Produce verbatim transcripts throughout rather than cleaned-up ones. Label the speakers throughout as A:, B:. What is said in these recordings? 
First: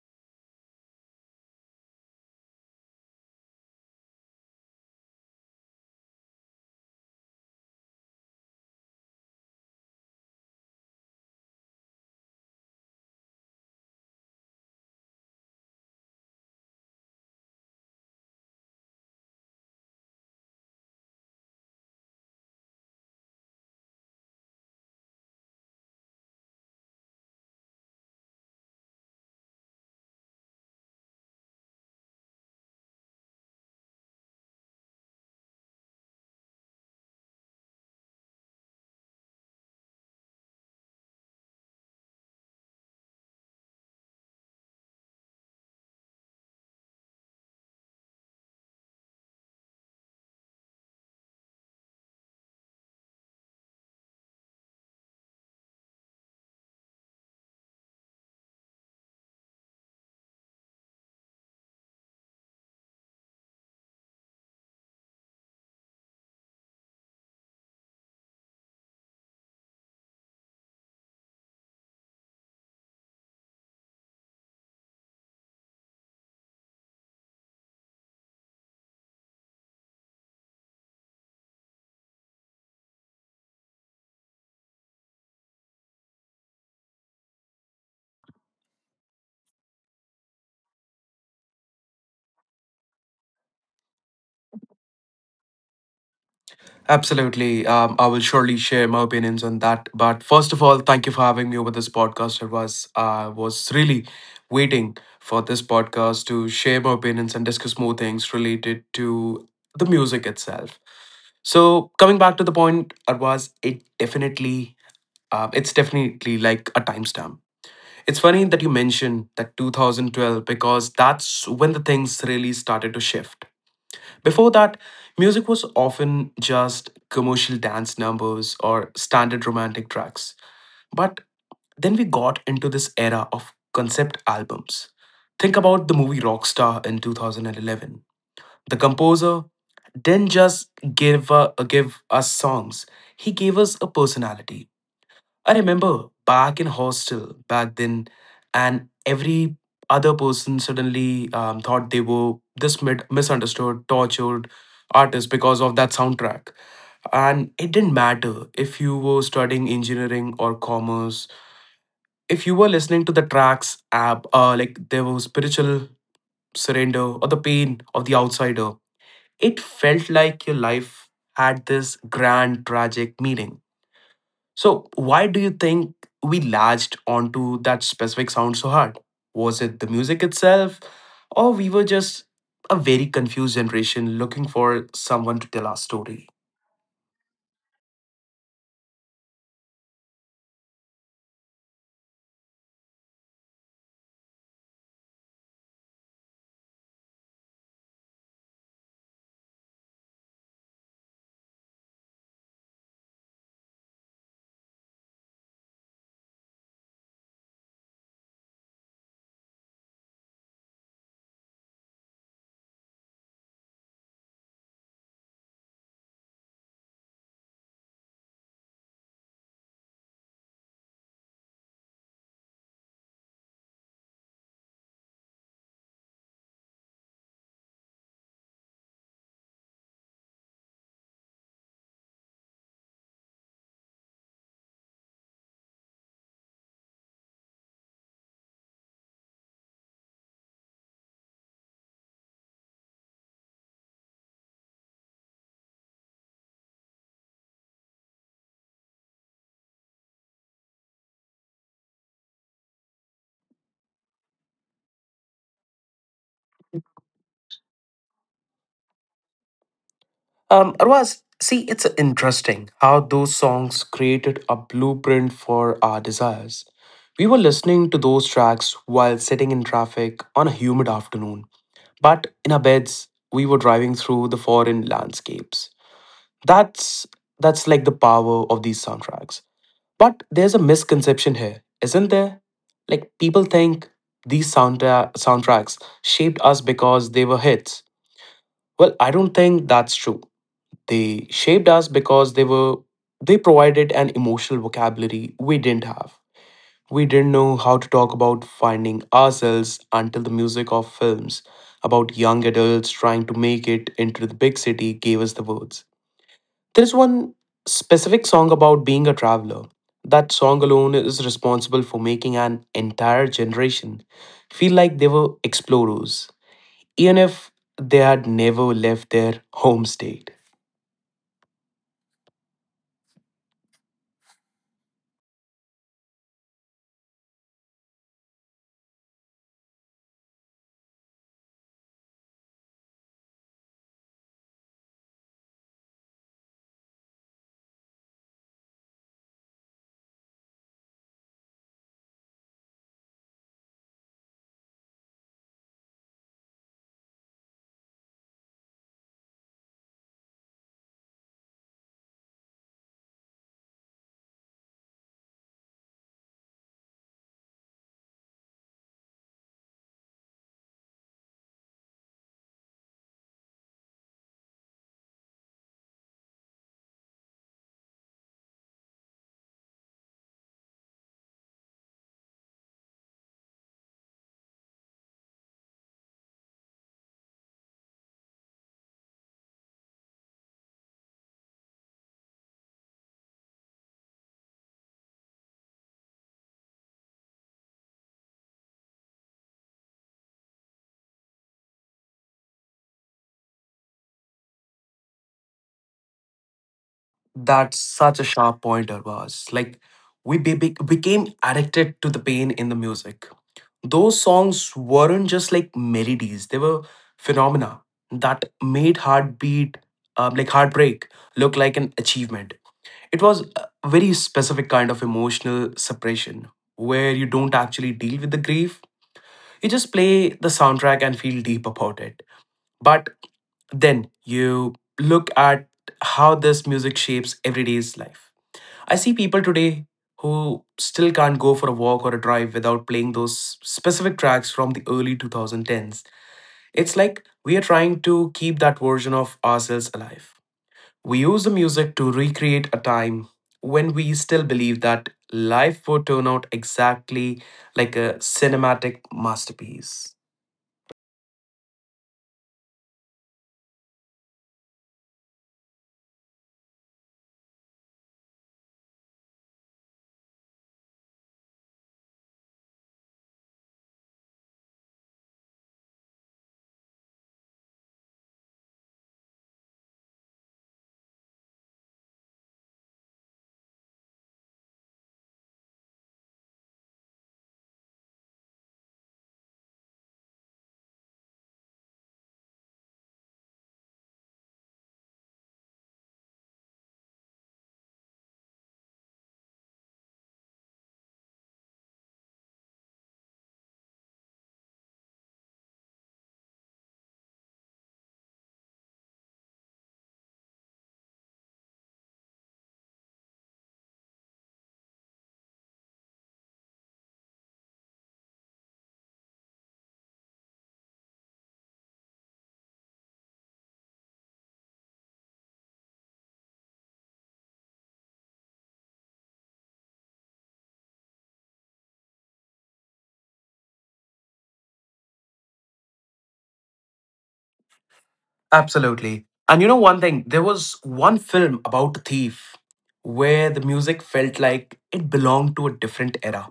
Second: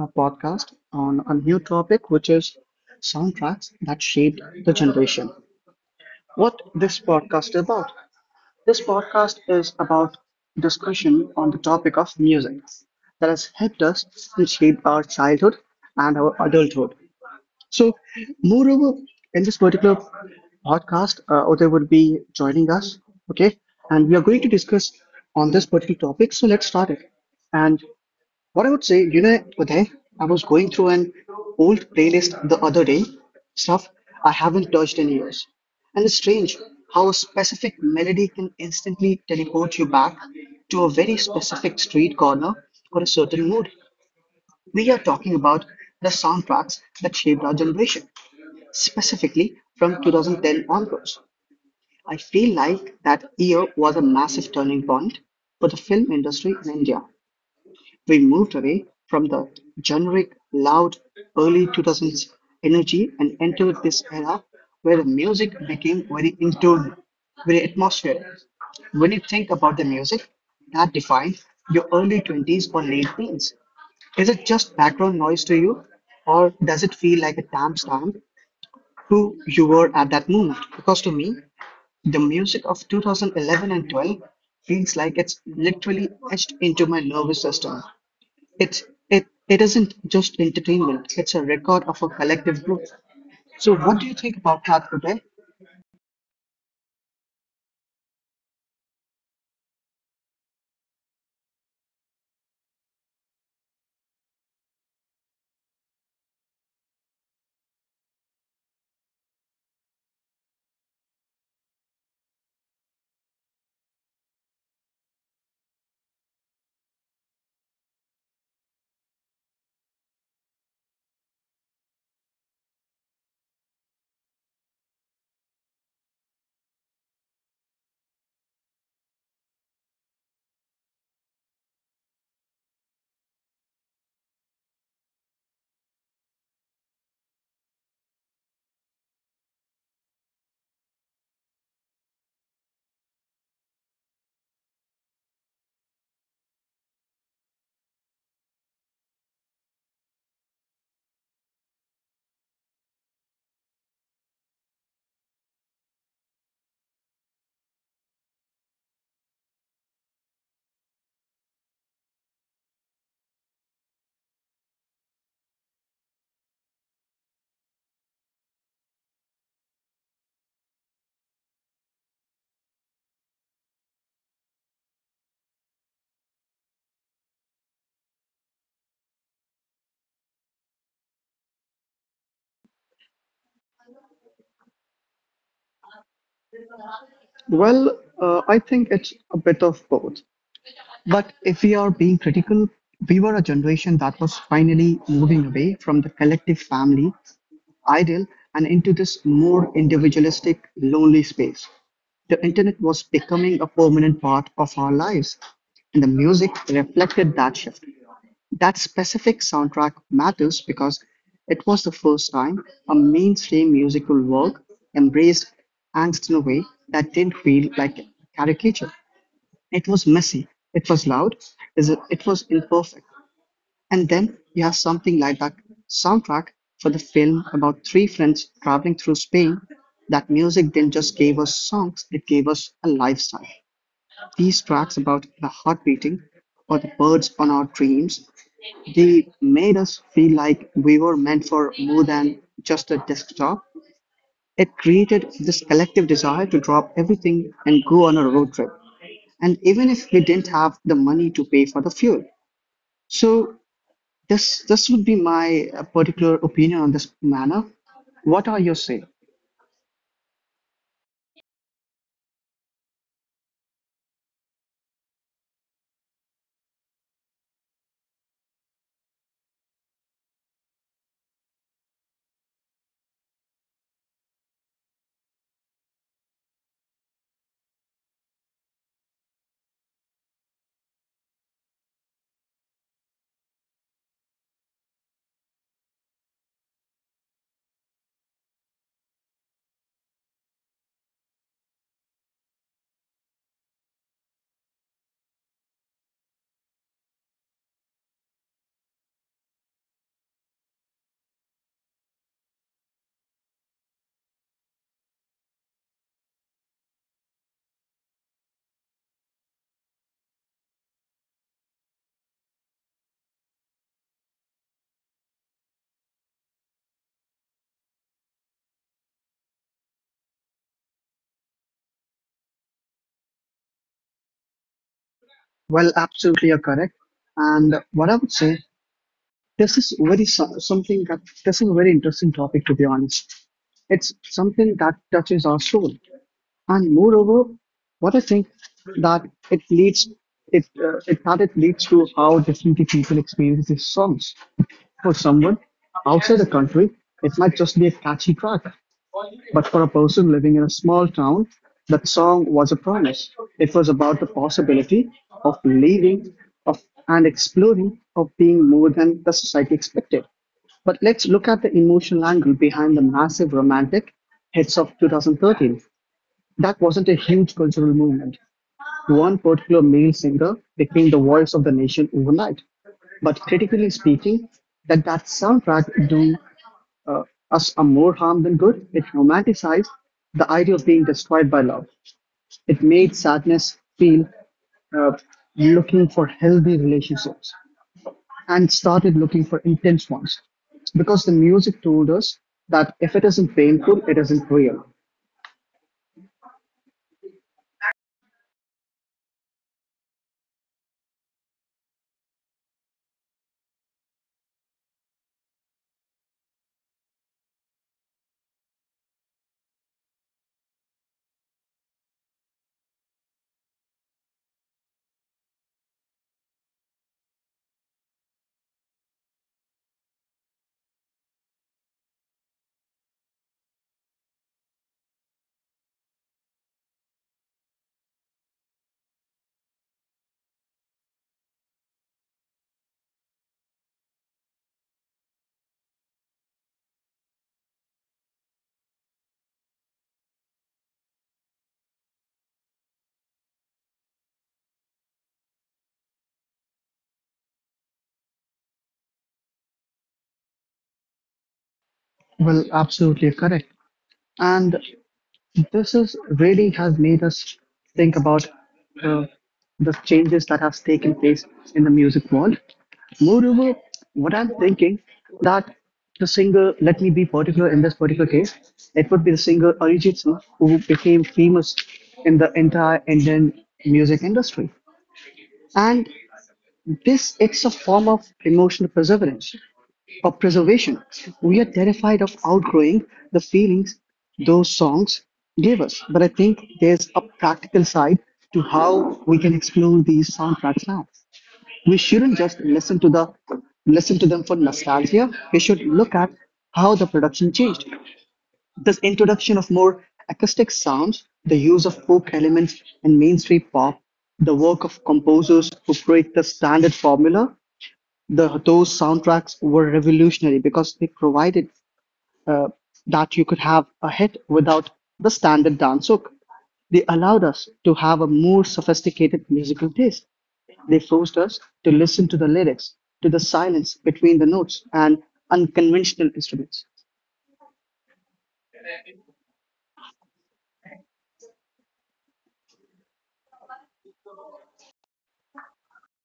A: a podcast on a new topic, which is soundtracks that shaped the generation. What this podcast is about? This podcast is about discussion on the topic of music that has helped us to shape our childhood and our adulthood. So, moreover, in this particular podcast, uh, Uday would be joining us, okay? And we are going to discuss on this particular topic. So, let's start it. And what I would say, you know, Uday, I was going through an old playlist the other day, stuff I haven't touched in years. And it's strange how a specific melody can instantly teleport you back to a very specific street corner or a certain mood. We are talking about the soundtracks that shaped our generation, specifically from two thousand ten onwards. I feel like that year was a massive turning point for the film industry in India. We moved away from the generic, loud, early two thousands energy and entered this era where the music became very in tune, very atmospheric. When you think about the music that defined your early twenties or late teens, is it just background noise to you, or does it feel like a timestamp who you were at that moment? Because to me, the music of two thousand eleven and twelve feels like it's literally etched into my nervous system. It it it isn't just entertainment, it's a record of a collective growth. So what do you think about that, Uday?
B: Absolutely. Um, I will surely share my opinions on that. But first of all, thank you for having me over this podcast. It was I was really waiting for this podcast to share my opinions and discuss more things related to the music itself. So coming back to the point, Arvaz, it definitely um, it's definitely like a timestamp. It's funny that you mentioned that twenty twelve because that's when the things really started to shift. Before that, music was often just commercial dance numbers or standard romantic tracks. But then we got into this era of concept albums. Think about the movie Rockstar in two thousand eleven. The composer didn't just give, uh, give us songs, he gave us a personality. I remember back in hostel back then, and every other person suddenly um, thought they were this mid- misunderstood, tortured artist because of that soundtrack. And it didn't matter if you were studying engineering or commerce. If you were listening to the tracks app, uh, like there was spiritual surrender or the pain of the outsider, it felt like your life had this grand tragic meaning. So, why do you think we latched onto that specific sound so hard? Was it the music itself, or we were just a very confused generation looking for someone to tell our story?
A: Well, uh, I think it's a bit of both. But if we are being critical, we were a generation that was finally moving away from the collective family ideal and into this more individualistic, lonely space. The internet was becoming a permanent part of our lives, and the music reflected that shift. That specific soundtrack matters because it was the first time a mainstream musical work embraced angst in a way that didn't feel like caricature. It was messy, it was loud, is it it was imperfect. And then you have something like that soundtrack for the film about three friends traveling through Spain. That music didn't just gave us songs, it gave us a lifestyle. These tracks about the heart beating or the birds on our dreams, they made us feel like we were meant for more than just a desktop. It created this collective desire to drop everything and go on a road trip and even if we didn't have the money to pay for the fuel. So this this would be my uh, particular opinion on this matter. What are your say?
B: Um, Arwaz, see, it's interesting how those songs created a blueprint for our desires. We were listening to those tracks while sitting in traffic on a humid afternoon, but in our beds, we were driving through the foreign landscapes. That's that's like the power of these soundtracks. But there's a misconception here, isn't there? Like people think these soundtra- soundtracks shaped us because they were hits. Well, I don't think that's true. They shaped us because they were they provided an emotional vocabulary we didn't have. We didn't know how to talk about finding ourselves until the music of films about young adults trying to make it into the big city gave us the words. There's one specific song about being a traveler. That song alone is responsible for making an entire generation feel like they were explorers, even if they had never left their home state.
A: Well, absolutely, you're correct. And what I would say, this is very so- something that this is a very interesting topic to be honest. It's something that touches our soul, and moreover, what I think that it leads it uh, it that it leads to how differently people experience these songs. For someone outside the country, it might just be a catchy track. But for a person living in a small town, that song was a promise. It was about the possibility of living of, and exploring, of being more than the society expected. But let's look at the emotional angle behind the massive romantic hits of twenty thirteen. That wasn't a huge cultural movement. One particular male singer became the voice of the nation overnight. But critically speaking, that that soundtrack do uh, us a more harm than good. It romanticized the idea of being destroyed by love. It made sadness feel uh, looking for healthy relationships and started looking for intense ones because the music told us that if it isn't painful, it isn't real.
B: That's such a sharp point, Arvaz. Like, we be- be- became addicted to the pain in the music. Those songs weren't just like melodies, they were phenomena that made heartbeat, um, like heartbreak look like an achievement. It was a very specific kind of emotional suppression where you don't actually deal with the grief. You just play the soundtrack and feel deep about it. But then you look at how this music shapes everyday's life. I see people today who still can't go for a walk or a drive without playing those specific tracks from the early twenty tens. It's like we are trying to keep that version of ourselves alive. We use the music to recreate a time when we still believe that life would turn out exactly like a cinematic masterpiece.
A: Well, absolutely correct. And this is really has made us think about uh, the changes that has taken place in the music world. Moreover, what I'm thinking that the singer, let me be particular in this particular case, it would be the singer Arijit Singh who became famous in the entire Indian music industry. And this it's a form of emotional perseverance or preservation. We are terrified of outgrowing the feelings those songs gave us. But I think there's a practical side to how we can explore these soundtracks now. We shouldn't just listen to the listen to them for nostalgia. We should look at how the production changed. This introduction of more acoustic sounds, the use of folk elements and mainstream pop, the work of composers who break the standard formula the those soundtracks were revolutionary because they provided uh, that you could have a hit without the standard dance hook. They allowed us to have a more sophisticated musical taste. They forced us to listen to the lyrics, to the silence between the notes, and unconventional instruments.
B: Absolutely. And you know one thing, there was one film about a thief where the music felt like it belonged to a different era.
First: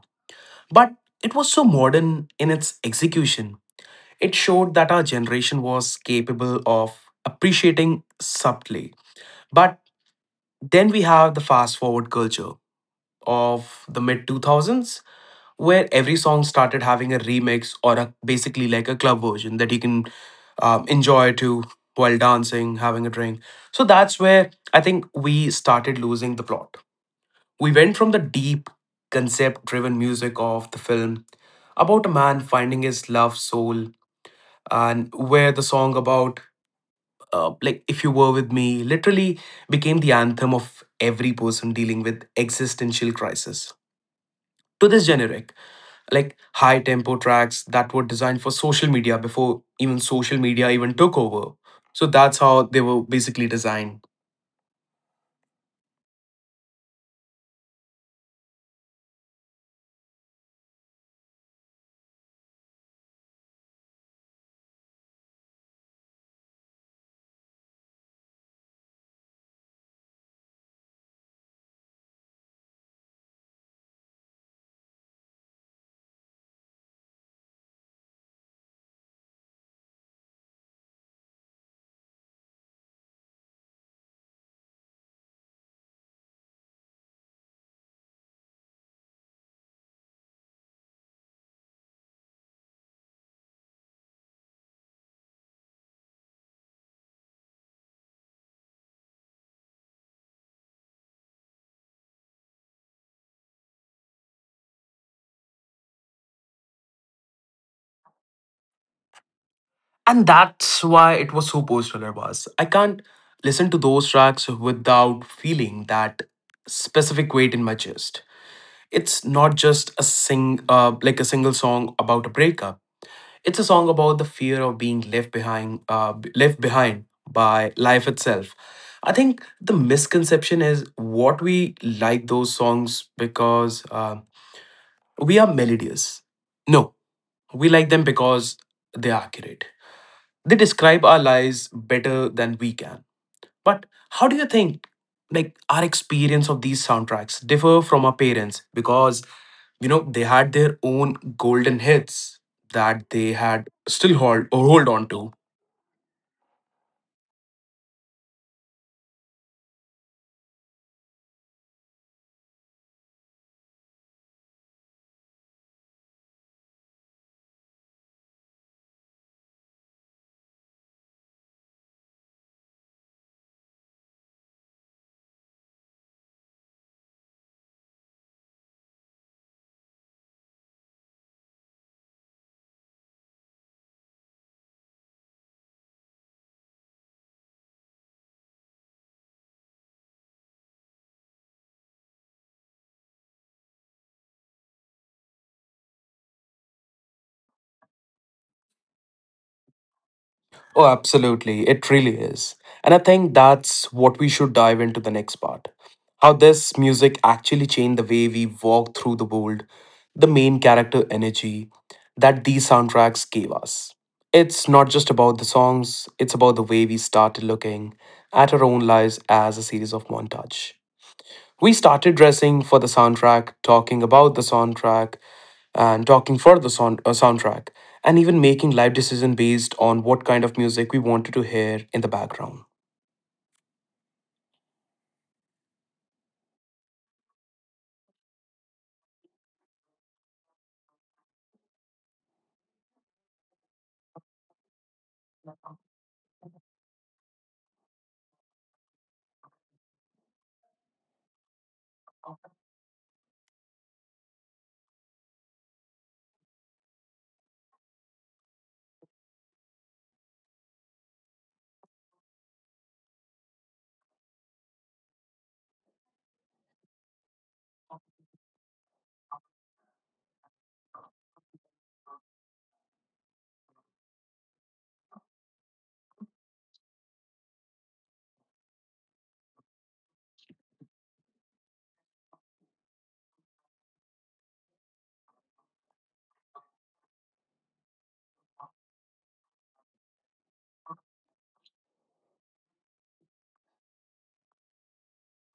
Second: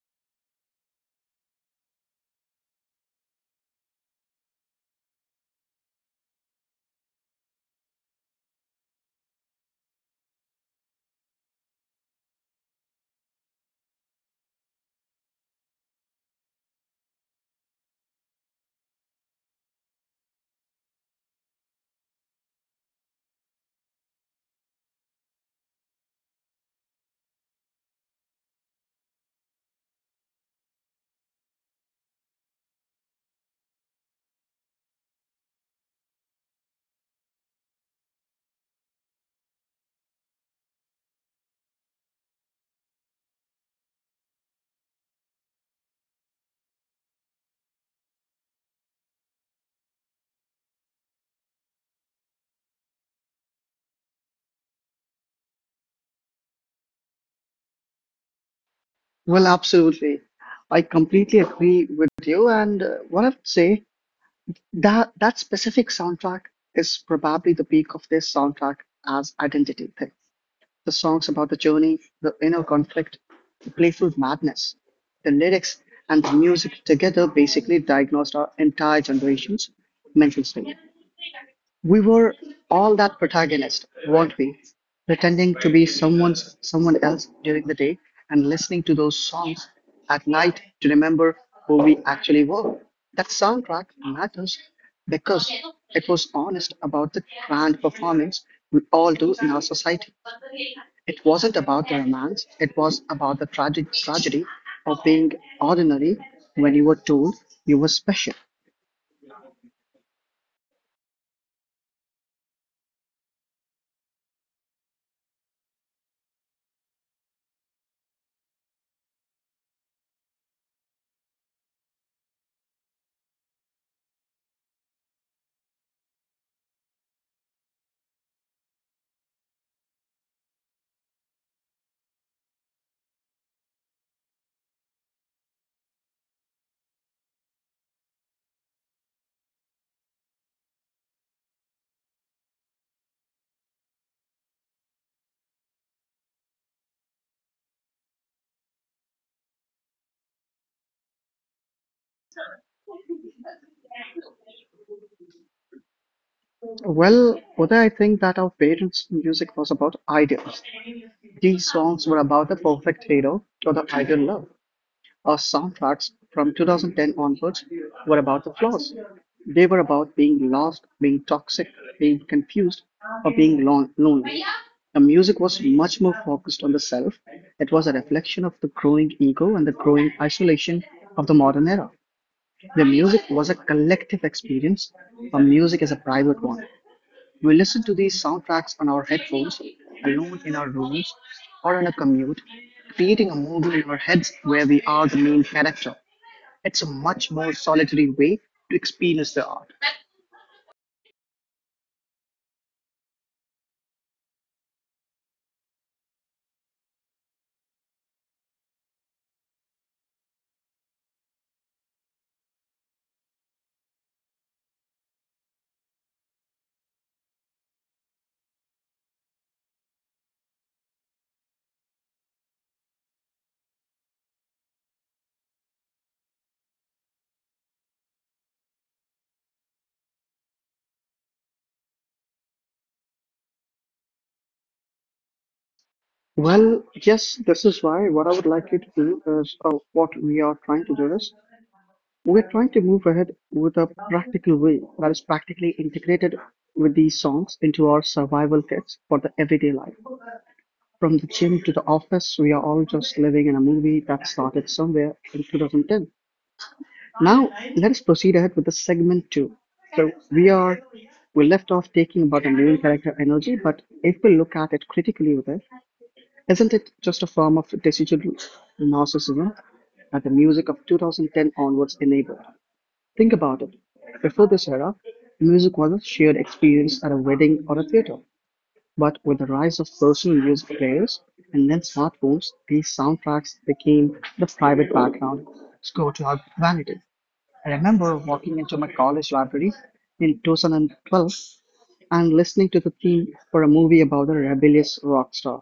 B: But it was so modern in its execution. It showed that our generation was capable of appreciating subtly. But then we have the fast forward culture of the mid two thousands where every song started having a remix or a basically like a club version that you can um, enjoy to while dancing having a drink. So that's where I think we started losing the plot. We went from the deep concept driven music of the film about a man finding his love soul and where the song about uh, like if you were with me literally became the anthem of every person dealing with existential crisis to this generic like high tempo tracks that were designed for social media before even social media even took over. So that's how they were basically designed.
A: Well, absolutely. I completely agree with you. And uh, what I would say, that, that specific soundtrack is probably the peak of this soundtrack as identity thing. The songs about the journey, the inner conflict, the playful madness, the lyrics, and the music together basically diagnosed our entire generation's mental state. We were all that protagonist, weren't we? Pretending to be someone's someone else during the day and listening to those songs at night to remember who we actually were. That soundtrack matters because it was honest about the grand performance we all do in our society. It wasn't about the romance, it was about the tragic tragedy of being ordinary when you were told you were special.
B: And that's why it was so post was. I can't listen to those tracks without feeling that specific weight in my chest. It's not just a sing uh, like a single song about a breakup. It's a song about the fear of being left behind, uh, b- left behind by life itself. I think the misconception is what we like those songs because uh, we are melodious. No, we like them because they are accurate. They describe our lives better than we can. But how do you think like our experience of these soundtracks differ from our parents, because you know they had their own golden hits that they had still hold or hold on to.
A: Well, Uday, I think that our parents' music was about ideals. These songs were about the perfect hero or the ideal love. Our soundtracks from two thousand ten onwards were about the flaws. They were about being lost, being toxic, being confused, or being lon- lonely. The music was much more focused on the self. It was a reflection of the growing ego and the growing isolation of the modern era. The music was a collective experience. Our music is a private one. We listen to these soundtracks on our headphones, alone in our rooms, or on a commute, creating a movie in our heads where we are the main character. It's a much more solitary way to experience the art.
B: Oh, absolutely. It really is. And I think that's what we should dive into the next part. How this music actually changed the way we walk through the world, the main character energy that these soundtracks gave us. It's not just about the songs, it's about the way we started looking at our own lives as a series of montage. We started dressing for the soundtrack, talking about the soundtrack, and talking for the sound, uh, soundtrack, and even making life decision based on what kind of music we wanted to hear in the background.
A: Well, yes, this is why what I would like you to do is uh, what we are trying to do is we're trying to move ahead with a practical way that is practically integrated with these songs into our survival kits for the everyday life. From the gym to the office, we are all just living in a movie that started somewhere in two thousand ten. Now let's proceed ahead with the segment two. So we are we left off taking about enduring character energy, but if we look at it critically with it, isn't it just a form of decidual narcissism that the music of two thousand ten onwards enabled? Think about it. Before this era, music was a shared experience at a wedding or a theater. But with the rise of personal music players and then smartphones, these soundtracks became the private background score to our vanity. I remember walking into my college library in two thousand twelve and listening to the theme for a movie about a rebellious rock star,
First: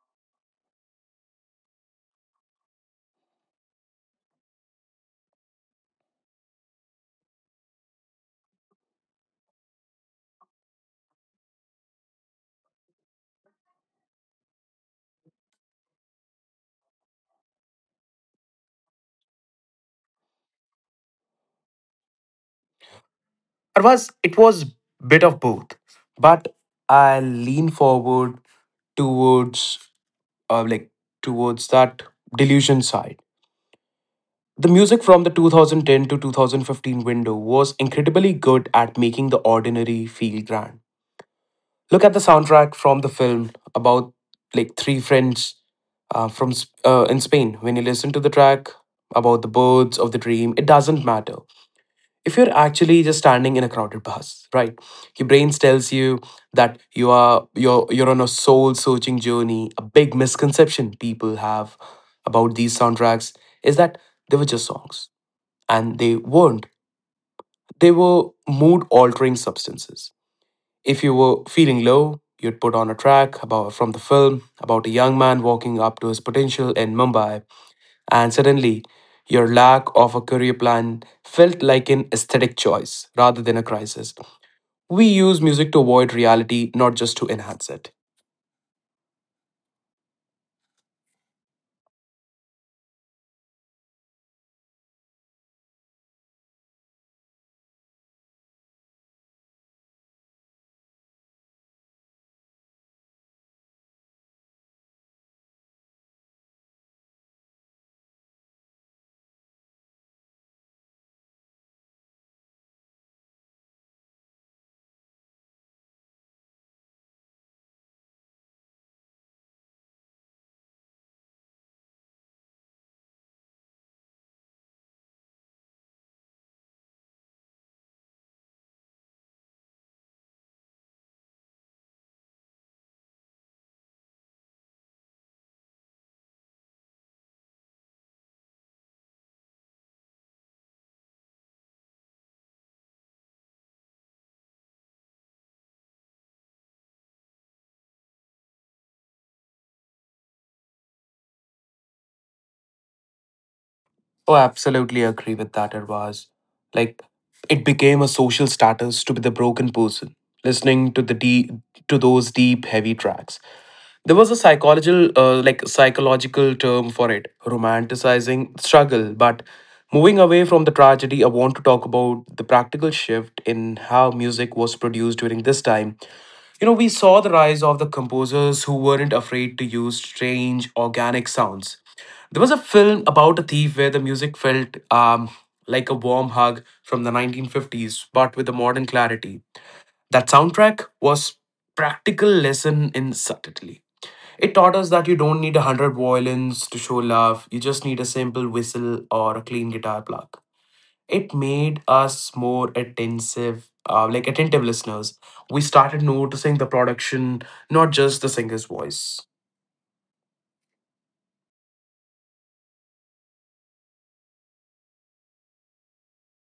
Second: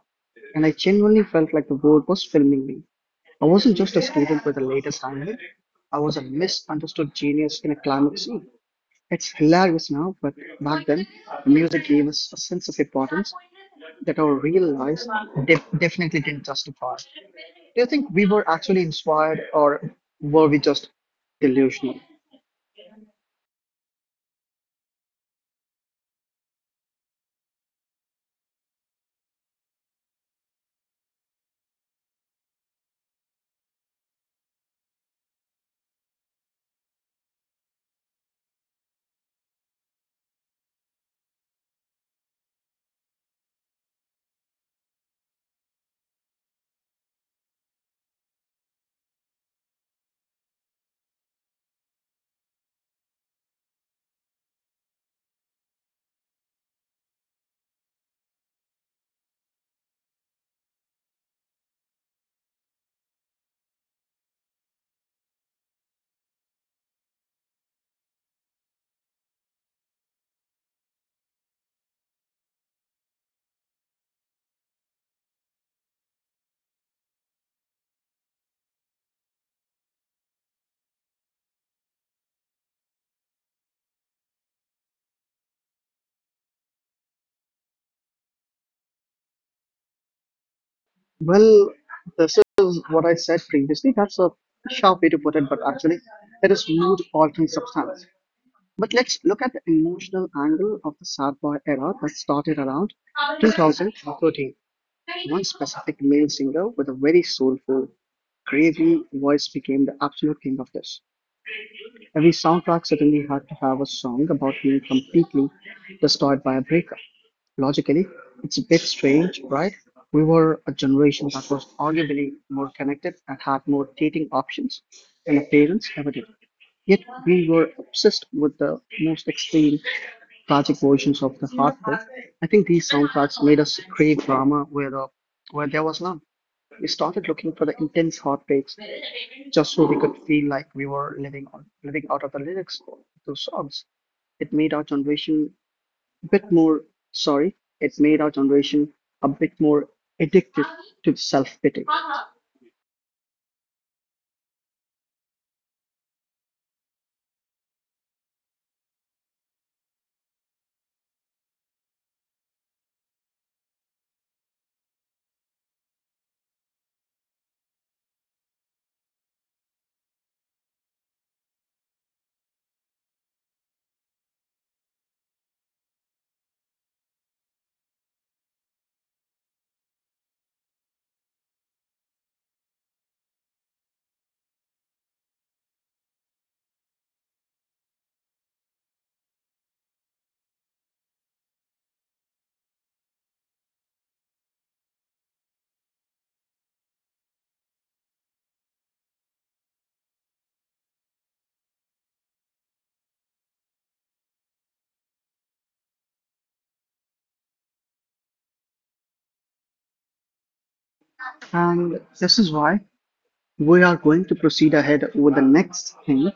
A: and I genuinely felt like the world was filming me. I wasn't just a student with the latest Hamlet, I was a misunderstood genius in a climate scene. It's hilarious now, but back then, music gave us a sense of importance that our real lives def- definitely didn't justify. Do you think we were actually inspired or were we just delusional?
B: Arvaz, it was bit of both, but I lean forward towards uh, like towards that delusion side. The music from the twenty ten to twenty fifteen window was incredibly good at making the ordinary feel grand. Look at the soundtrack from the film about like three friends uh, from Sp- uh, in Spain. When you listen to the track about the birds of the dream, it doesn't matter if you're actually just standing in a crowded bus, right? Your brain tells you that you are you're you're on a soul searching journey. A big misconception people have about these soundtracks is that they were just songs, and they weren't. They were mood altering substances. If you were feeling low you'd put on a track about from the film about a young man walking up to his potential in Mumbai, and suddenly your lack of a career plan felt like an aesthetic choice rather than a crisis. We use music to avoid reality, not just to enhance it.
A: Well, this is what I said previously. That's a sharp way to put it, but actually, it is mood altering substance. But let's look at the emotional angle of the sad boy era that started around two thousand thirteen. One specific male singer with a very soulful, gravelly voice became the absolute king of this. Every soundtrack certainly had to have a song about being completely destroyed by a breakup. Logically, it's a bit strange, right? We were a generation that was arguably more connected and had more dating options than our parents ever did. Yet we were obsessed with the most extreme tragic versions of the heartbreak. I think these soundtracks made us crave drama where, the, where there was none. We started looking for the intense heartbreaks just so we could feel like we were living on living out of the lyrics of those songs. It made our generation a bit more sorry, it made our generation a bit more addicted to self-pity.
B: Oh, absolutely agree with that, Arvaz. Like, it became a social status to be the broken person, listening to the deep, to those deep, heavy tracks. There was a psychological uh, like psychological term for it, romanticizing struggle. But moving away from the tragedy, I want to talk about the practical shift in how music was produced during this time. You know, we saw the rise of the composers who weren't afraid to use strange organic sounds. There was a film about a thief where the music felt um, like a warm hug from the nineteen fifties but with a modern clarity. That soundtrack was practical lesson in subtlety. It taught us that you don't need a hundred violins to show love, you just need a simple whistle or a clean guitar plug. It made us more attentive, uh, like attentive listeners. We started noticing the production, not just the singer's voice.
A: And this is why we are going to proceed ahead with the next thing.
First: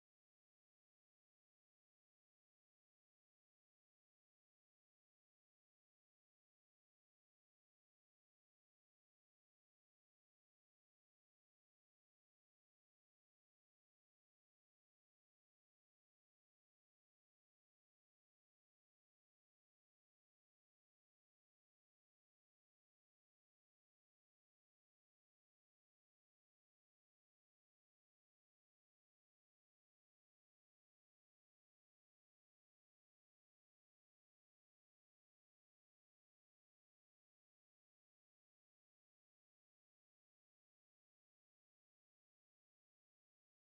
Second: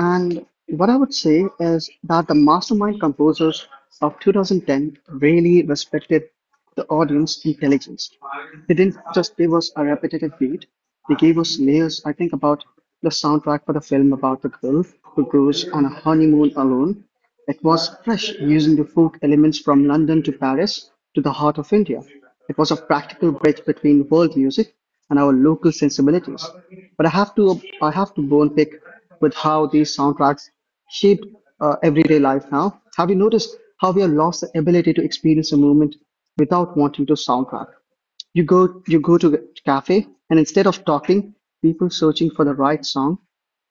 A: And what I would say is that the mastermind composers of twenty ten really respected the audience intelligence. They didn't just give us a repetitive beat, they gave us layers. I think about the soundtrack for the film about the girl who goes on a honeymoon alone. It was fresh, using the folk elements from London to Paris to the heart of India. It was a practical bridge between world music and our local sensibilities. But I have to, I have to bone pick with how these soundtracks shape uh, everyday life now. Have you noticed how we have lost the ability to experience a moment without wanting to soundtrack. You go you go to a cafe and instead of talking, people searching for the right song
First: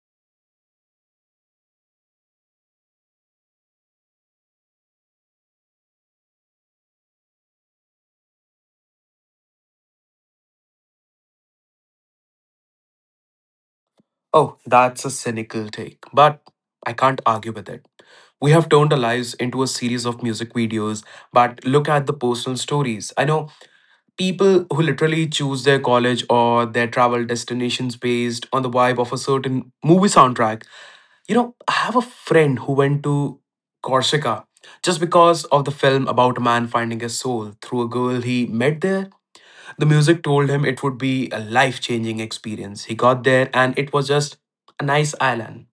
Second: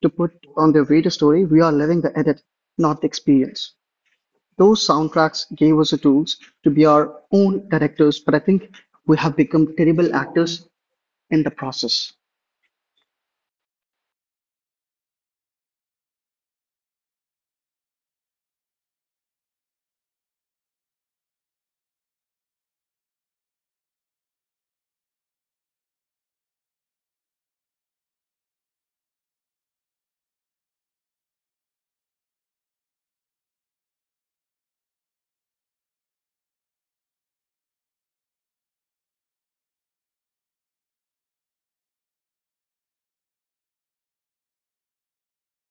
A: to put on their video story. We are living the edit, not the experience. Those soundtracks gave us the tools to be our own directors, but I think we have become terrible actors in the process.
B: Oh, that's a cynical take, but I can't argue with it. We have turned our lives into a series of music videos, but look at the personal stories. I know people who literally choose their college or their travel destinations based on the vibe of a certain movie soundtrack. You know, I have a friend who went to Corsica just because of the film about a man finding his soul through a girl he met there. The music told him it would be a life changing experience. He got there and it was just a nice island.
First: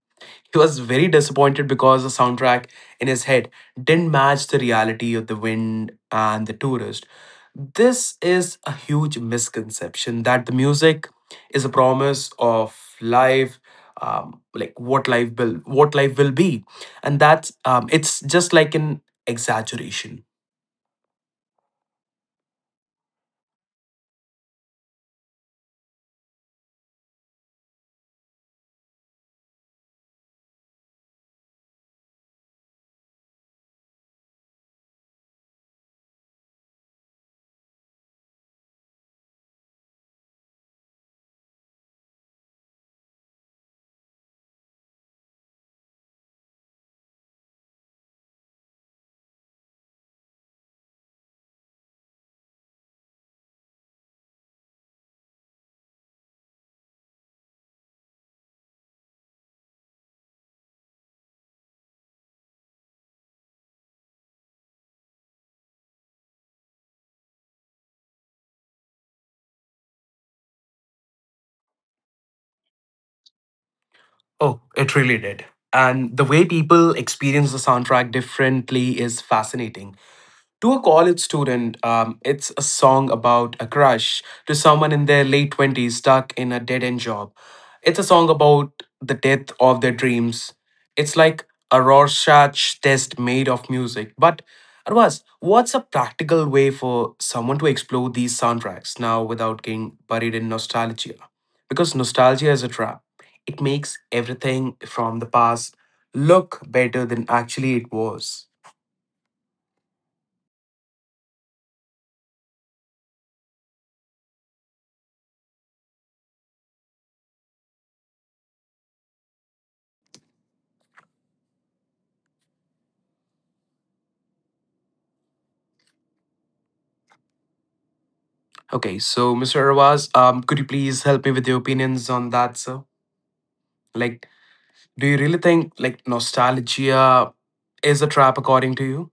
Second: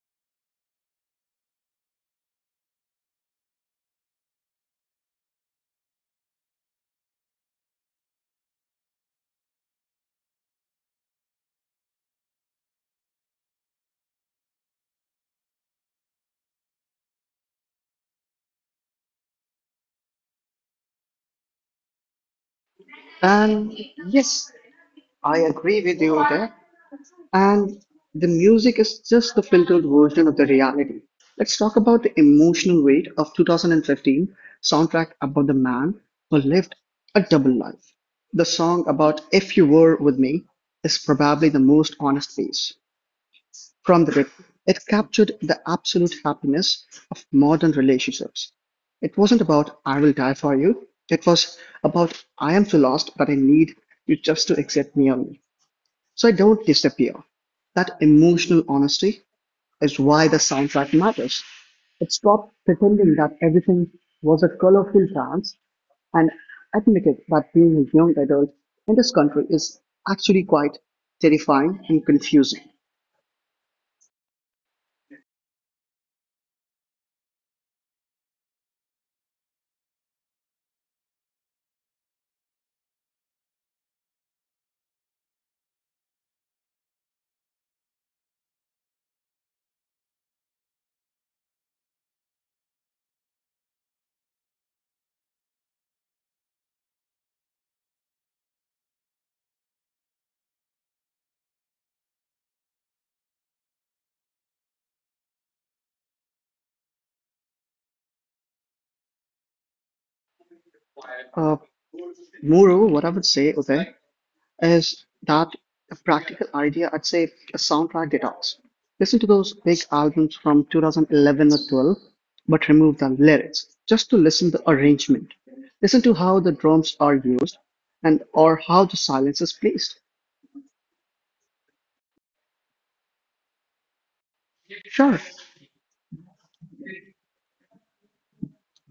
B: He was very disappointed because the soundtrack in his head didn't match the reality of the wind and the tourist. This is a huge misconception that the music is a promise of life, um, like what life will what life will be, and that's um, it's just like an exaggeration.
A: And yes, I agree with you there. And the music is just the filtered version of the reality. Let's talk about the emotional weight of two thousand fifteen soundtrack about the man who lived a double life. The song about If You Were With Me is probably the most honest piece from the rip. It captured the absolute happiness of modern relationships. It wasn't about I will die for you. It was about I am so lost that I need you just to accept me only. So I don't disappear. That emotional honesty is why the soundtrack matters. It stopped pretending that everything was a colorful dance and admitted that being a young adult in this country is actually quite terrifying and confusing.
B: Oh, it really did. And the way people experience the soundtrack differently is fascinating. To a college student, um, it's a song about a crush. To someone in their late twenties stuck in a dead end job, it's a song about the death of their dreams. It's like a Rorschach test made of music. But, Arvaz, what's a practical way for someone to explore these soundtracks now without getting buried in nostalgia? Because nostalgia is a trap, it makes everything from the past look better than actually it was.
A: Uh, Moreover, what I would say, Uday, is that a practical idea. I'd say a soundtrack detox. Listen to those big albums from two thousand eleven or twelve, but remove the lyrics just to listen to the arrangement. Listen to how the drums are used and or
B: Okay,
A: how the
B: so
A: silence
B: mister
A: is
B: Arwaz,
A: placed.
B: um, could you please help me with your opinions on that, sir? Like, do you
A: Sure.
B: really think like nostalgia is a trap according to you?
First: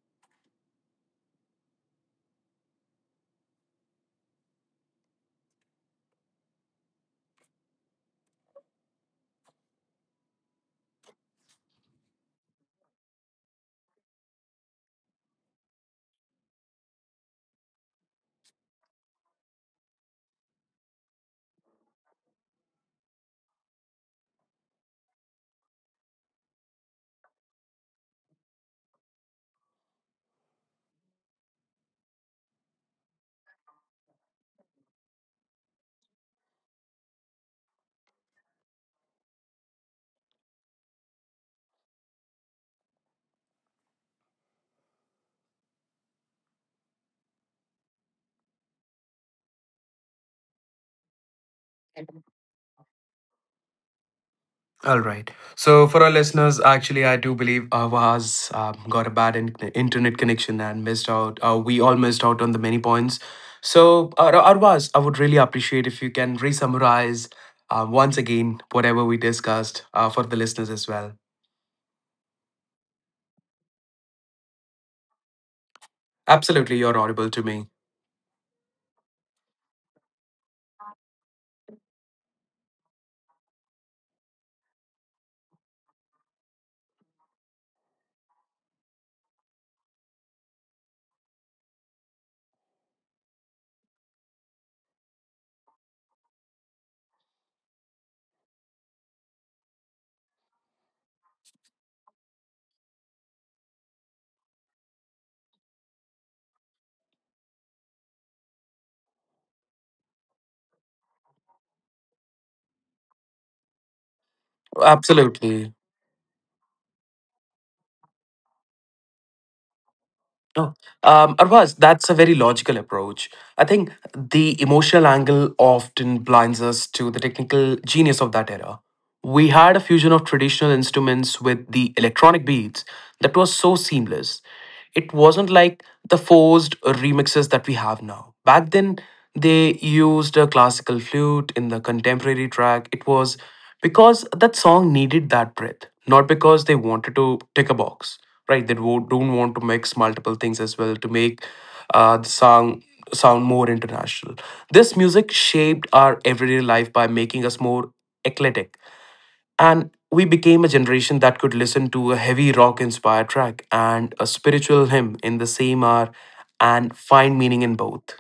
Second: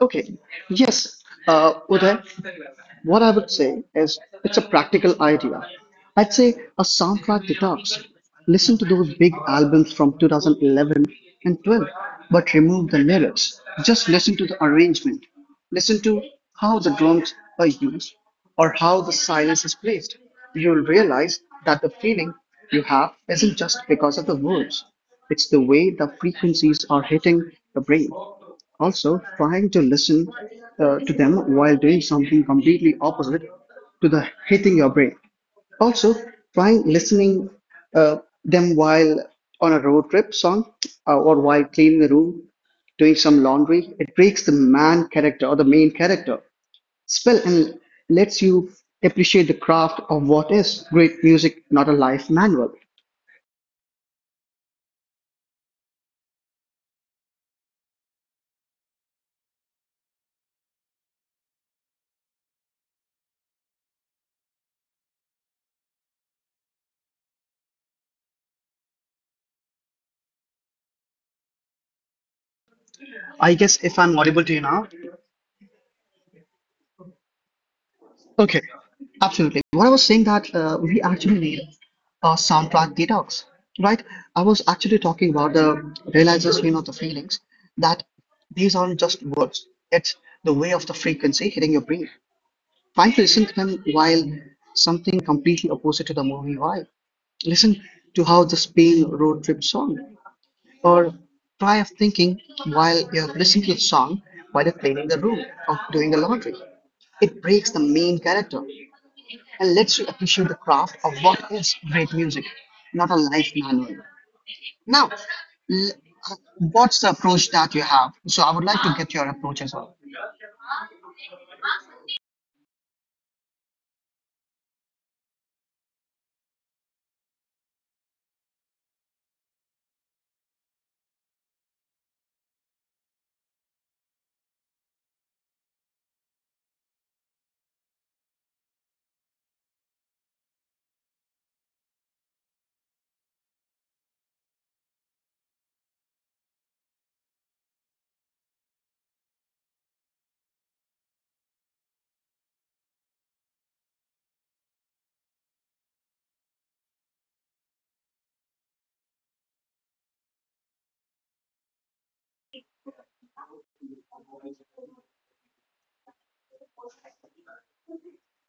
A: Okay. Yes. Uh, Uday. What I would say is it's a practical idea. I'd say a soundtrack detox. Listen to those big albums from two thousand eleven and twelve, but remove the lyrics. Just listen to the arrangement. Listen to how the drums are used or how the silence is placed. You'll realize that the feeling you have isn't just because of the words, it's the way the frequencies are hitting the brain. Also, trying to listen uh, to them while doing something completely opposite to the hitting your brain. Also, trying listening uh, them while on a road trip song uh, or while cleaning the room, doing some laundry. It breaks the man character or the main character spell and lets you appreciate the craft of what is great music, not a life manual.
B: All right. So for our listeners, actually, I do believe Arwaz um, got a bad in- internet connection and missed out. Uh, we all missed out on the many points. So Ar- Arwaz, I would really appreciate if you can re-summarize uh, once again whatever we discussed uh, for the listeners as well.
A: I guess if I'm audible to you now.
B: Absolutely, you're audible to me.
A: Okay, absolutely. What I was saying that uh, we actually need a soundtrack detox, right? I was actually talking about the realization of the feelings that these aren't just words. It's the way of the frequency hitting your brain. Try to listen to them while something completely opposite to the movie vibe. Listen to how the Spain road trip song, or try of thinking while you're listening to a song while you're cleaning the room or doing the laundry. It breaks the main character and lets you appreciate the craft of what is great music, not a life manual. Now,
B: Absolutely.
A: l- uh, what's the approach that you have? So I would like to get your approach as well.
B: No, um, Arvaz, that's a very logical approach. I think the emotional angle often blinds us to the technical genius of that era. We had a fusion of traditional instruments with the electronic beats that was so seamless. It wasn't like the forced remixes that we have now. Back then, they used a classical flute in the contemporary track. It was because that song needed that breath, not because they wanted to tick a box, right? they wo- Don't want to mix multiple things as well to make uh, the song sound more international. This music shaped our everyday life by making us more eclectic, and we became a generation that could listen to a heavy rock inspired track and a spiritual hymn in the same hour and find meaning in both.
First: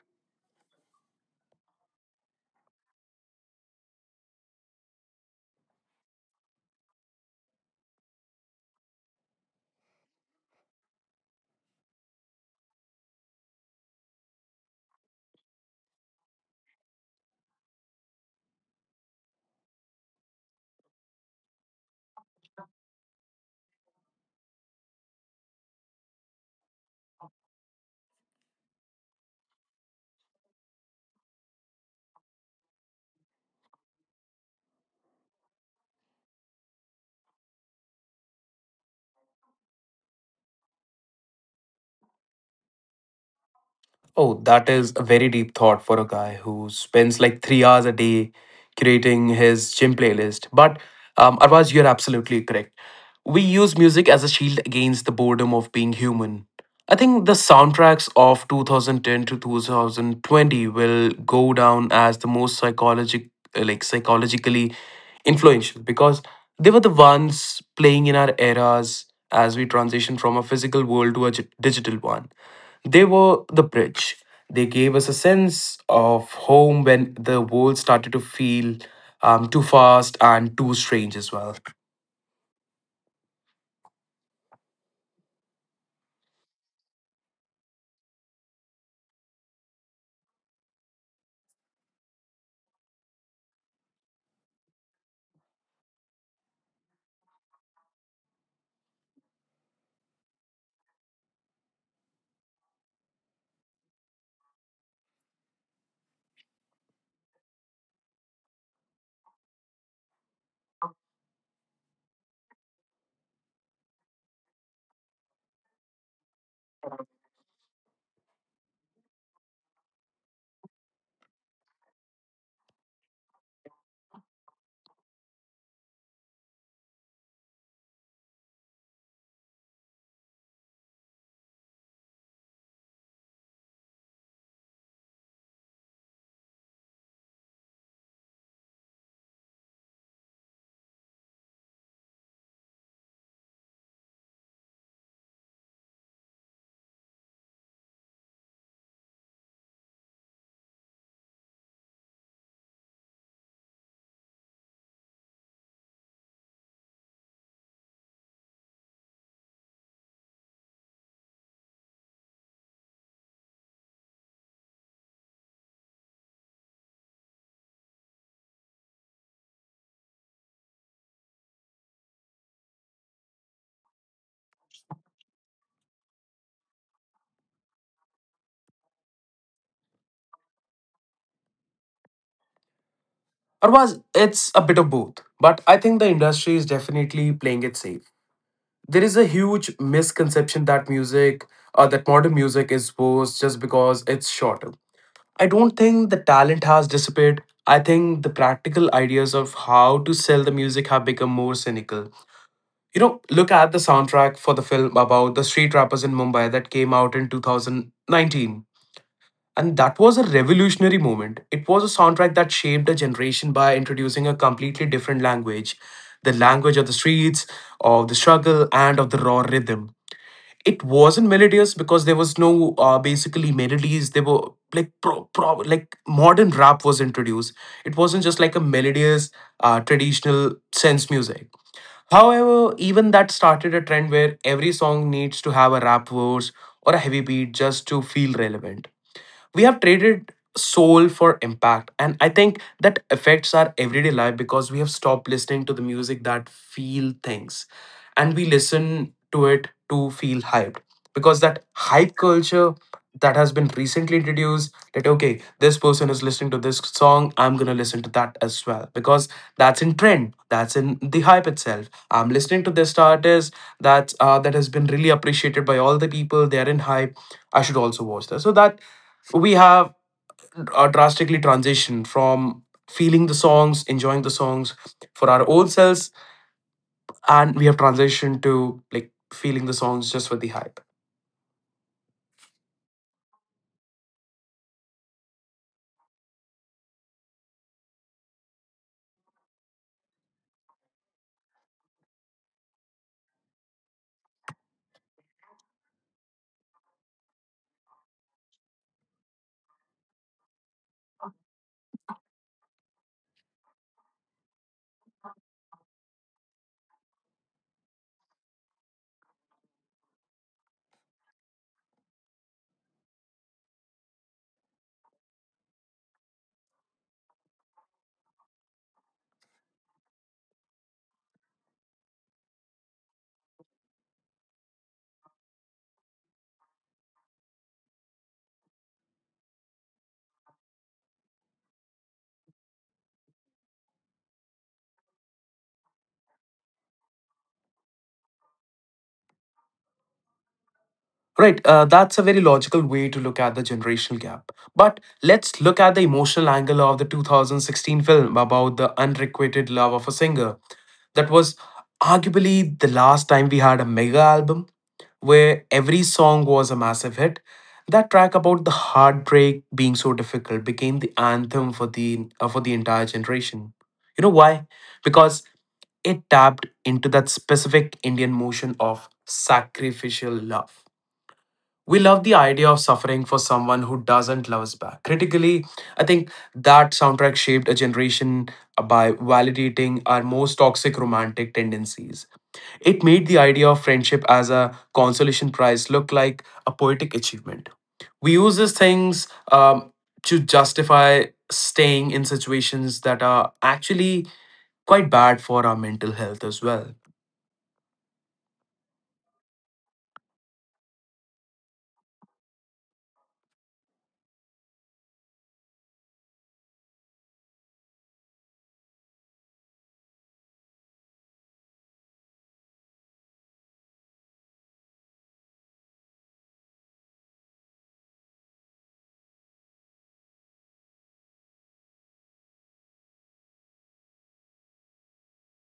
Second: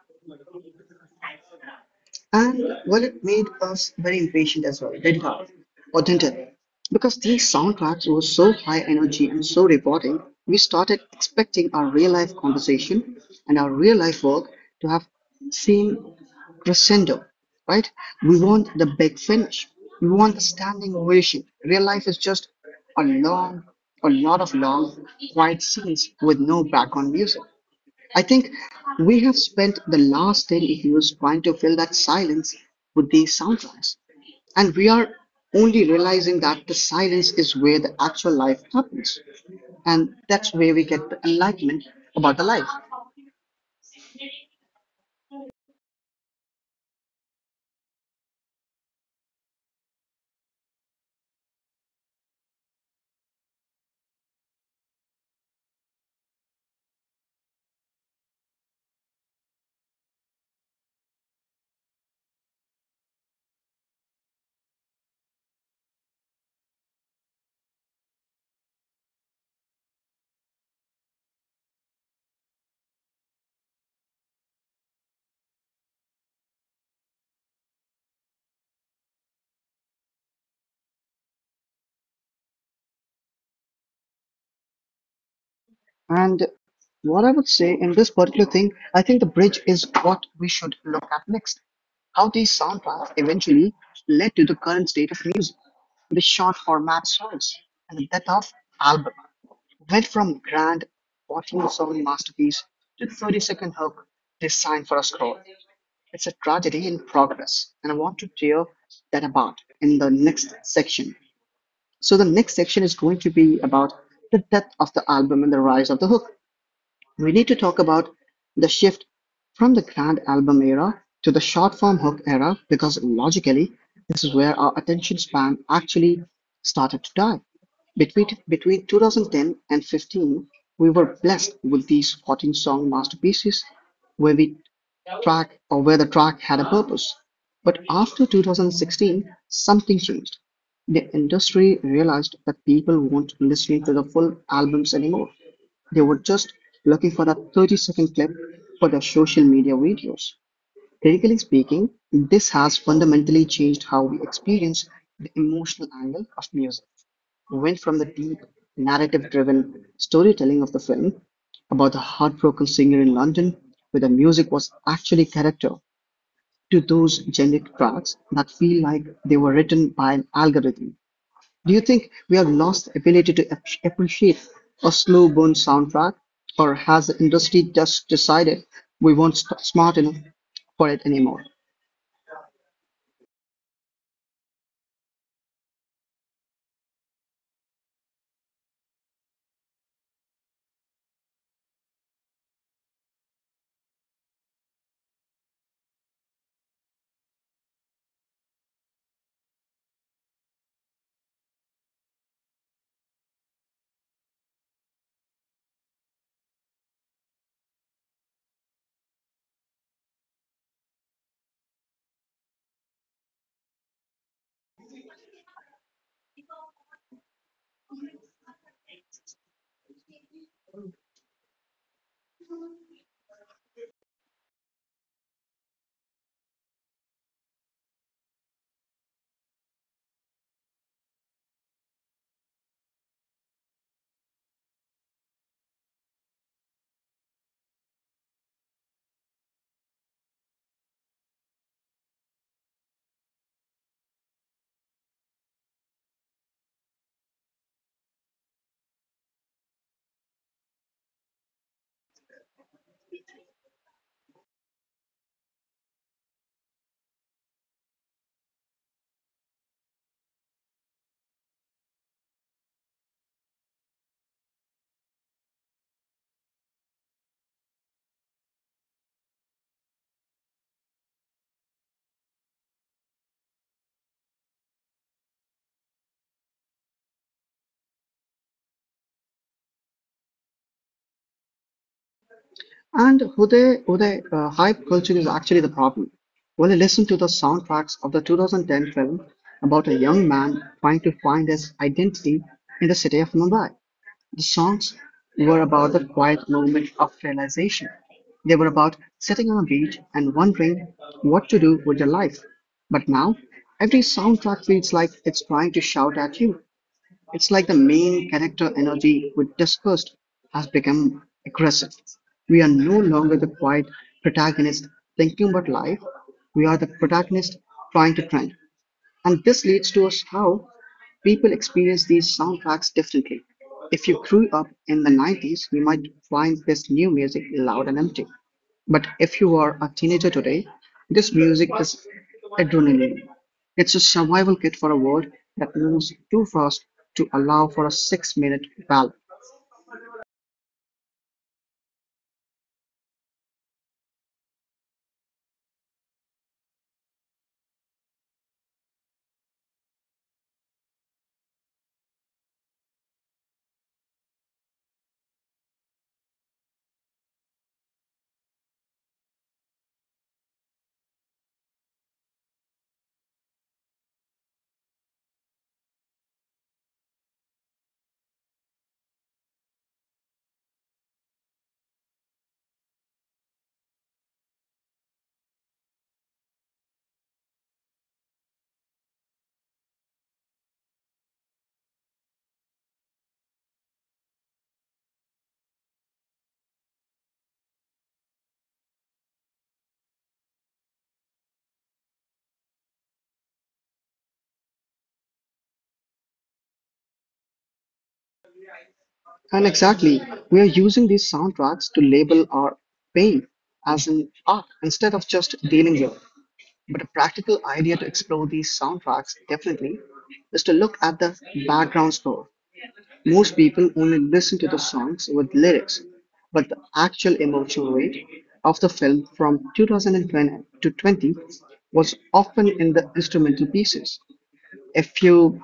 A: And well, it made us very impatient as well, did it? Not? Or didn't it? Because these soundtracks were so high energy and so rewarding, we started expecting our real life conversation and our real life work to have same crescendo, right? We want the big finish. We want the standing ovation. Real life is just a long, a lot of long, quiet scenes with no background music. I think we have spent the last ten years trying to fill that silence with these soundtracks, and we are only realizing that the silence is where the actual life happens, and that's where we get the enlightenment about the life.
B: Oh, that is a very deep thought for a guy who spends like three hours a day curating his gym playlist. But um, Arvaz, you're absolutely correct. We use music as a shield against the boredom of being human. I think the soundtracks of twenty ten to twenty twenty will go down as the most psychologic, uh, like psychologically influential, because they were the ones playing in our eras as we transition from a physical world to a gi- digital one. They were the bridge. They gave us a sense of home when the world started to feel um, too fast and too strange as well.
A: And what I would say in this particular thing, I think the bridge is what we should look at next. How these soundtracks eventually led to the current state of music, the short format songs, and the death of albums. Went from grand Botticelli masterpiece to thirty-second hook designed for a scroll. It's a tragedy in progress, and I want to tear that apart in the next section. So the next section is going to be about the death of the album and the rise of the hook. We need to talk about the shift from the grand album era to the short form hook era because logically, this is where our attention span actually started to die. Between, between twenty ten and fifteen, we were blessed with these fourteen song masterpieces where we track or where the track had a purpose. But after two thousand sixteen, something changed. The industry realized that people weren't listening to the full albums anymore. They were just looking for that thirty second clip for their social media videos. Critically speaking, this has fundamentally changed how we experience the emotional angle of music. We went from the deep, narrative driven storytelling of the film about the heartbroken singer in London, where the music was actually character, to those generic tracks that feel like they were written by an algorithm. Do you think we have lost the ability to ap- appreciate a slow burn soundtrack, or has the industry just decided we weren't st- smart enough for it anymore?
B: Otherwise, it's a bit of both. But I think the industry is definitely playing it safe. There is a huge misconception that music, uh, that modern music is worse just because it's shorter. I don't think the talent has disappeared. I think the practical ideas of how to sell the music have become more cynical. You know, look at the soundtrack for the film about the street rappers in Mumbai that came out in two thousand nineteen. And that was a revolutionary moment. It was a soundtrack that shaped a generation by introducing a completely different language, the language of the streets, of the struggle, and of the raw rhythm. It wasn't melodious because there was no uh, basically melodies. They were like pro, pro like modern rap was introduced. It wasn't just like a melodious uh, traditional sense music. However, even that started a trend where every song needs to have a rap verse or a heavy beat just to feel relevant. We have traded soul for impact, and I think that affects our everyday life because we have stopped listening to the music that feel things, and we listen to it to feel hyped, because that hype culture that has been recently introduced, that okay, this person is listening to this song, I'm gonna listen to that as well, because that's in trend, that's in the hype itself. I'm listening to this artist that uh, that has been really appreciated by all the people, they are in hype, I should also watch that. So that we have uh, drastically transitioned from feeling the songs, enjoying the songs for our own selves, and we have transitioned to like feeling the songs just for the hype.
A: And Uday, Uday, uh, hype culture is actually the problem. Well, listen to the soundtracks of the two thousand ten film about a young man trying to find his identity in the city of Mumbai. The songs were about the quiet moment of realization. They were about sitting on a beach and wondering what to do with your life. But now, every soundtrack feels like it's trying to shout at you. It's like the main character energy we discussed has become aggressive. We are no longer the quiet protagonist thinking about life. We are the protagonist trying to trend. And this leads to us how people experience these soundtracks differently. If you grew up in the nineties, you might find this new music loud and empty. But if you are a teenager today, this music is adrenaline. It's a survival kit for a world that moves too fast to allow for a six minute ballad.
B: Right, uh, that's a very logical way to look at the generational gap. But let's look at the emotional angle of the twenty sixteen film about the unrequited love of a singer. That was arguably the last time we had a mega album where every song was a massive hit. That track about the heartbreak being so difficult became the anthem for the uh, for the entire generation. You know why? Because it tapped into that specific Indian motion of sacrificial love. We love the idea of suffering for someone who doesn't love us back. Critically, I think that soundtrack shaped a generation by validating our most toxic romantic tendencies. It made the idea of friendship as a consolation prize look like a poetic achievement. We use these things um, to justify staying in situations that are actually quite bad for our mental health as well.
A: And exactly, we are using these soundtracks to label our pain as an art instead of just dealing with it. But a practical idea to explore these soundtracks definitely is to look at the background score. Most people only listen to the songs with lyrics, but the actual emotional weight of the film from twenty ten to twenty was often in the instrumental pieces. If you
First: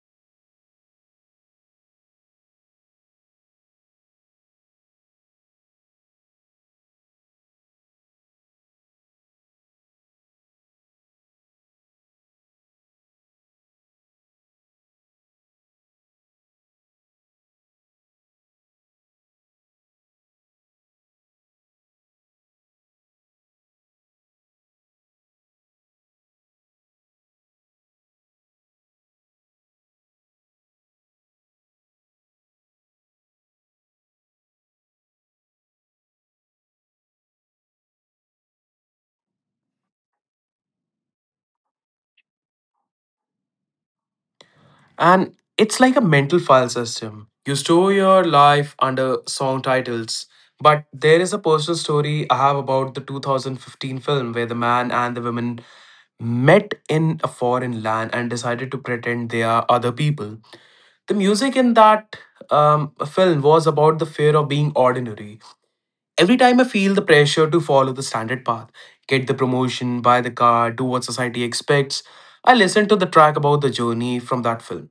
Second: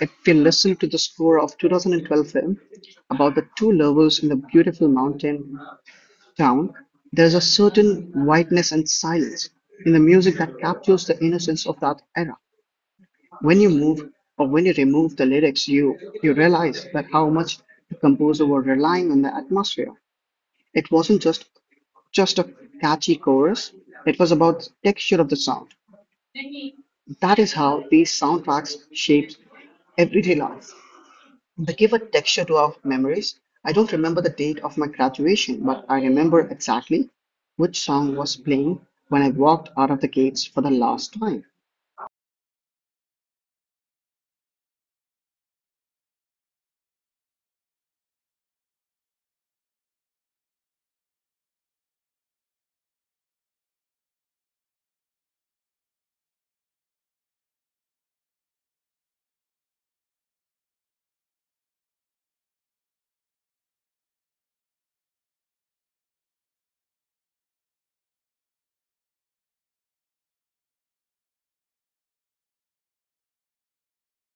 A: if you listen to the score of twenty twelve film about the two lovers in the beautiful mountain town, there is a certain whiteness and silence in the music that captures the innocence of that era. When you move or when you remove the lyrics, you you realize that how much the composer were relying on the atmosphere. It wasn't just just a catchy chorus; it was about the texture of the sound. That is how these soundtracks shaped everyday life. They give a texture to our memories. I don't remember the date of my graduation, but I remember exactly which song was playing when I walked out of the gates for the last time.
B: And it's like a mental file system. You store your life under song titles. But there is a personal story I have about the twenty fifteen film where the man and the woman met in a foreign land and decided to pretend they are other people. The music in that um, film was about the fear of being ordinary. Every time I feel the pressure to follow the standard path, get the promotion, buy the car, do what society expects, I listen to the track about the journey from that film.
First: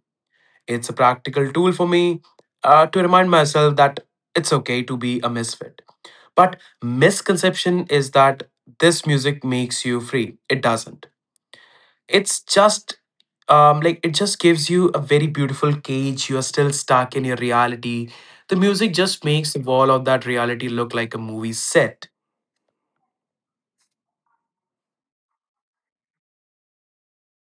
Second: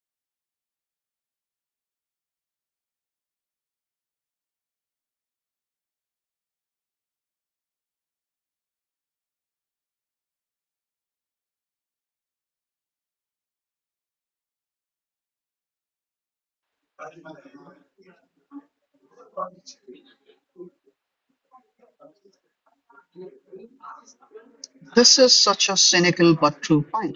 B: It's a practical tool for me uh, to remind myself that it's okay to be a misfit. But misconception is that this music makes you free. It doesn't. It's just um, like it just gives you a very beautiful cage. You are still stuck in your reality. The music just makes the wall of that reality look like a movie set.
A: This is such a cynical but true point.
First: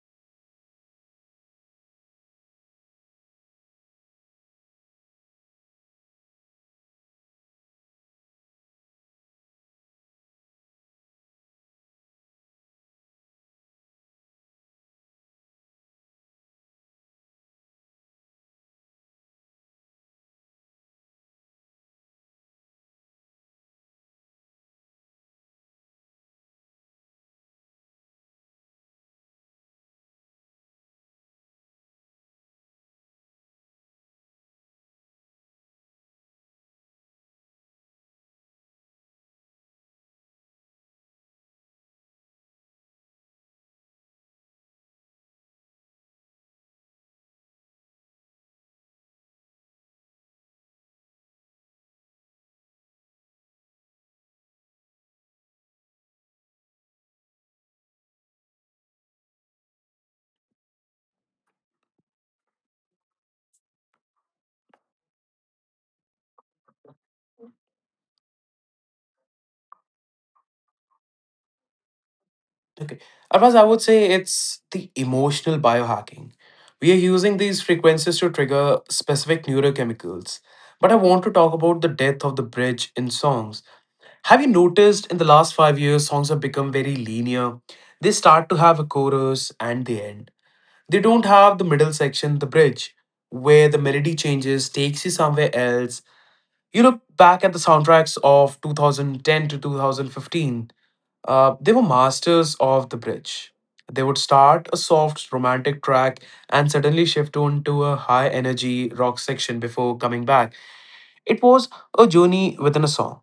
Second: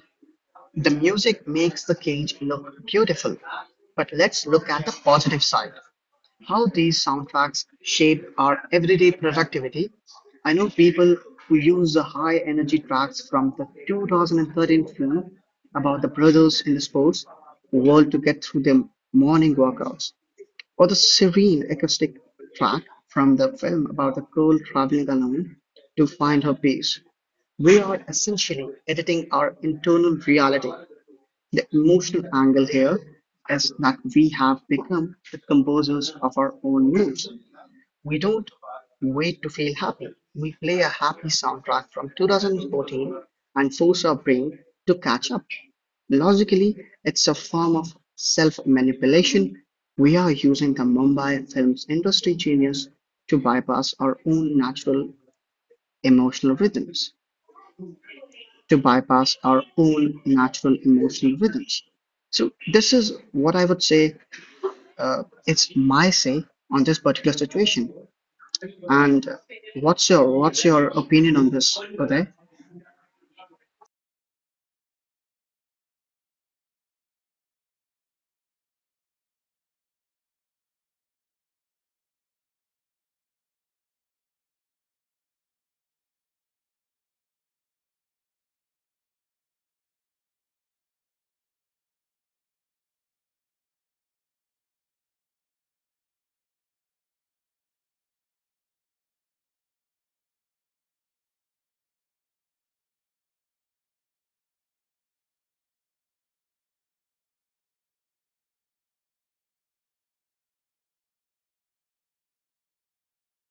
A: The music makes the cage look beautiful. But let's look at the positive side. How these sound facts shape our everyday productivity. I know people who use the high energy tracks from the two thousand thirteen film about the brothers in the sports world to get through their morning workouts, or the serene acoustic track from the film about the girl traveling alone to find her peace. We are essentially editing our internal reality the emotional angle here is that we have become the composers of our own moods. We don't wait to feel happy. We play a happy soundtrack from two thousand fourteen and force our brain to catch up. Logically, it's a form of self manipulation. We are using the Mumbai films industry genius to bypass our own natural emotional rhythms to bypass our own natural emotional rhythms. So this is what I would say. Uh, it's my say on this particular situation. And uh, what's your what's your opinion on this, Uday?
B: Okay. Arfaz, I would say it's the emotional biohacking. We are using these frequencies to trigger specific neurochemicals. But I want to talk about the death of the bridge in songs. Have you noticed in the last five years, songs have become very linear? They start to have a chorus and the end. They don't have the middle section, the bridge, where the melody changes, takes you somewhere else. You look back at the soundtracks of two thousand ten to twenty fifteen, uh, they were masters of the bridge. They would start a soft romantic track and suddenly shift on to a high energy rock section before coming back. It was a journey within a song.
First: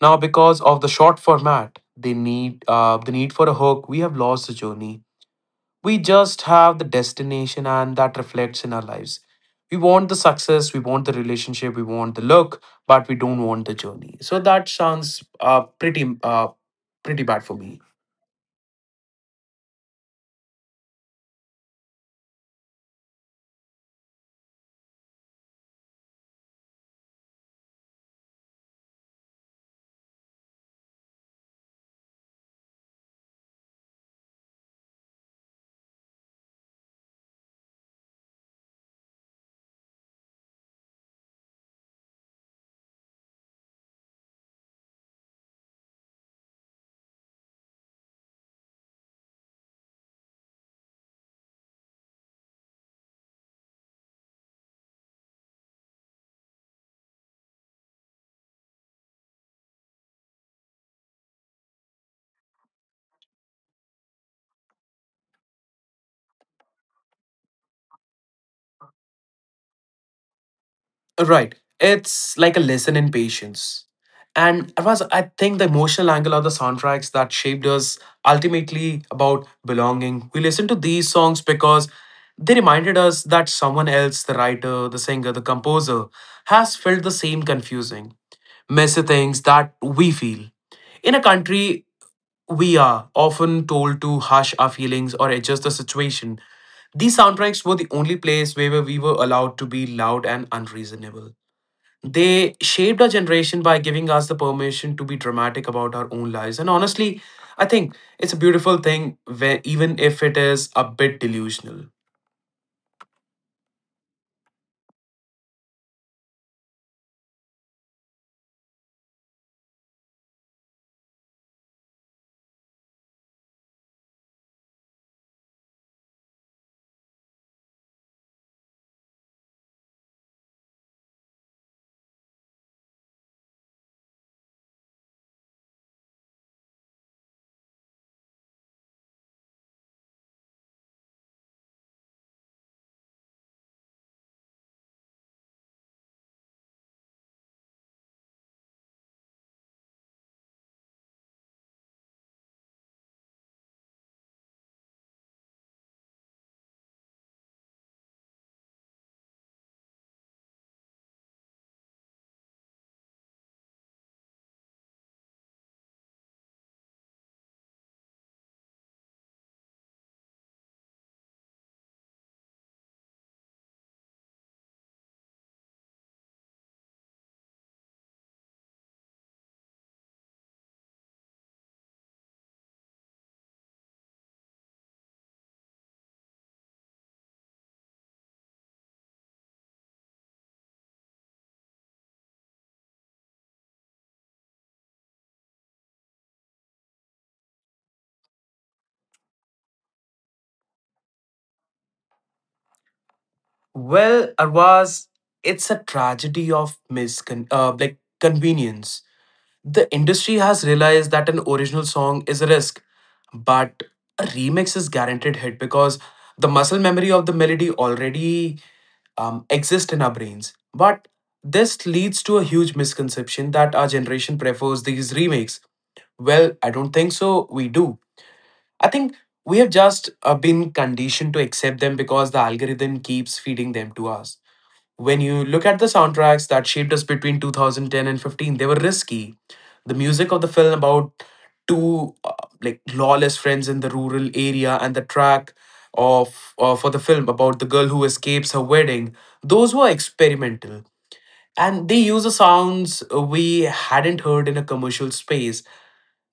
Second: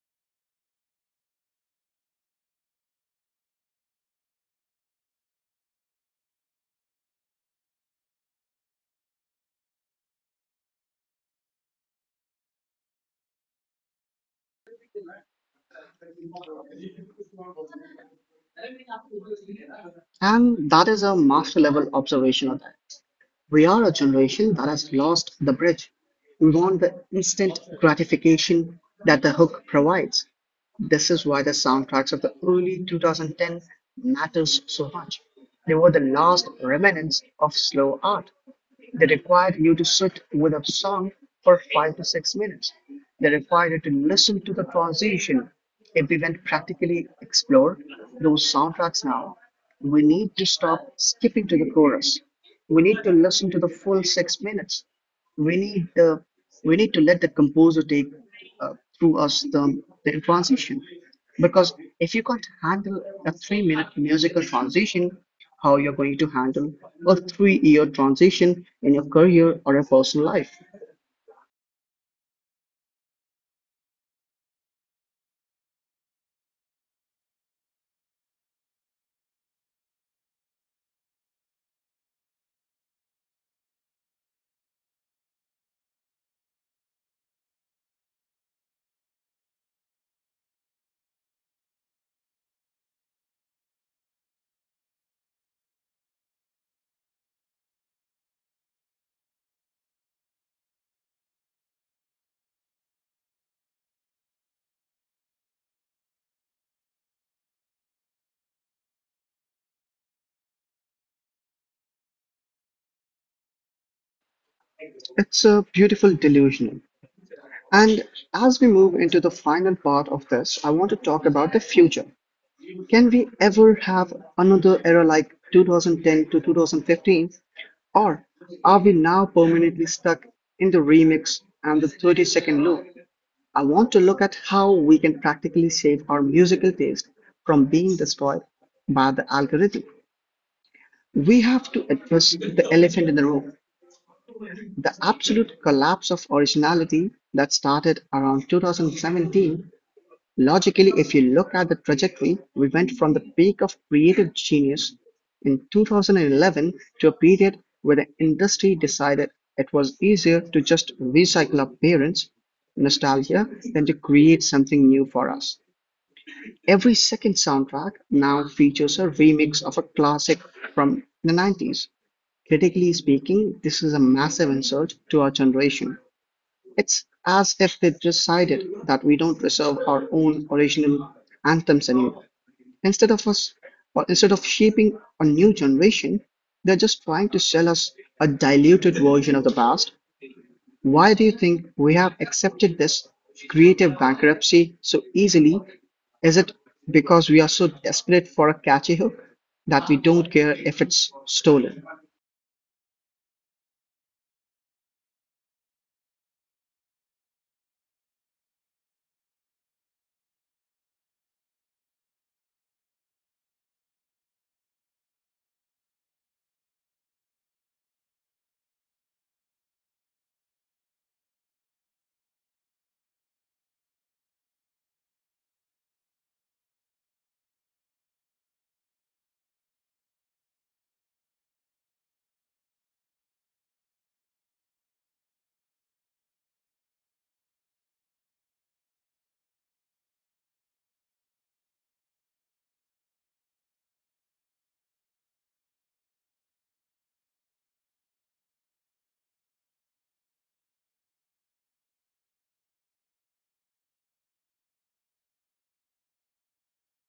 B: Now, because of the short format, they need uh, the need for a hook. We have lost the journey. We just have the destination, and that reflects in our lives. We want the success, we want the relationship, we want the look, but we don't want the journey. So that sounds uh, pretty uh, pretty bad for me.
A: And that is a master level observation of that. We are a generation that has lost the bridge. We want the instant gratification that the hook provides. This is why the soundtracks of the early two thousand ten matters so much. They were the last remnants of slow art. They required you to sit with a song for five to six minutes. They required you to listen to the transition. If we went practically explore those soundtracks now, we need to stop skipping to the chorus. We need to listen to the full six minutes. We need uh, we need to let the composer take uh, through us the, the transition. Because if you can't handle a three minute musical transition, how you're going to handle a three year transition in your career or a personal life?
B: Right. It's like a lesson in patience. And I was I think the emotional angle of the soundtracks that shaped us ultimately about belonging. We listened to these songs because they reminded us that someone else, the writer, the singer, the composer, has felt the same confusing, messy things that we feel. In a country we are often told to hush our feelings or adjust the situation. These soundtracks were the only place where we were allowed to be loud and unreasonable. They shaped our generation by giving us the permission to be dramatic about our own lives. And honestly, I think it's a beautiful thing, where, even if it is a bit delusional.
A: It's a beautiful delusion. And as we move into the final part of this, I want to talk about the future. Can we ever have another era like two thousand ten to two thousand fifteen? Or are we now permanently stuck in the remix and the thirty second loop? I want to look at how we can practically save our musical taste from being destroyed by the algorithm. We have to address the elephant in the room, the absolute collapse of originality that started around two thousand seventeen. Logically, if you look at the trajectory, we went from the peak of creative genius in two thousand eleven to a period where the industry decided it was easier to just recycle our parents' nostalgia than to create something new for us. Every second soundtrack now features a remix of a classic from the nineties. Critically speaking, this is a massive insult to our generation. It's as if they decided that we don't reserve our own original anthems anymore. Instead of us, or instead of shaping a new generation, they're just trying to sell us a diluted version of the past. Why do you think we have accepted this creative bankruptcy so easily? Is it because we are so desperate for a catchy hook that we don't care if it's stolen?
B: Well, Arwaz, it's a tragedy of miscon- uh, like convenience. The industry has realized that an original song is a risk, but a remix is guaranteed hit because the muscle memory of the melody already um, exists in our brains. But this leads to a huge misconception that our generation prefers these remakes. Well, I don't think so. We do. I think we have just uh, been conditioned to accept them because the algorithm keeps feeding them to us. When you look at the soundtracks that shaped us between two thousand ten and fifteen, they were risky. The music of the film about two uh, like lawless friends in the rural area, and the track of uh, for the film about the girl who escapes her wedding, those were experimental. And they use the sounds we hadn't heard in a commercial space.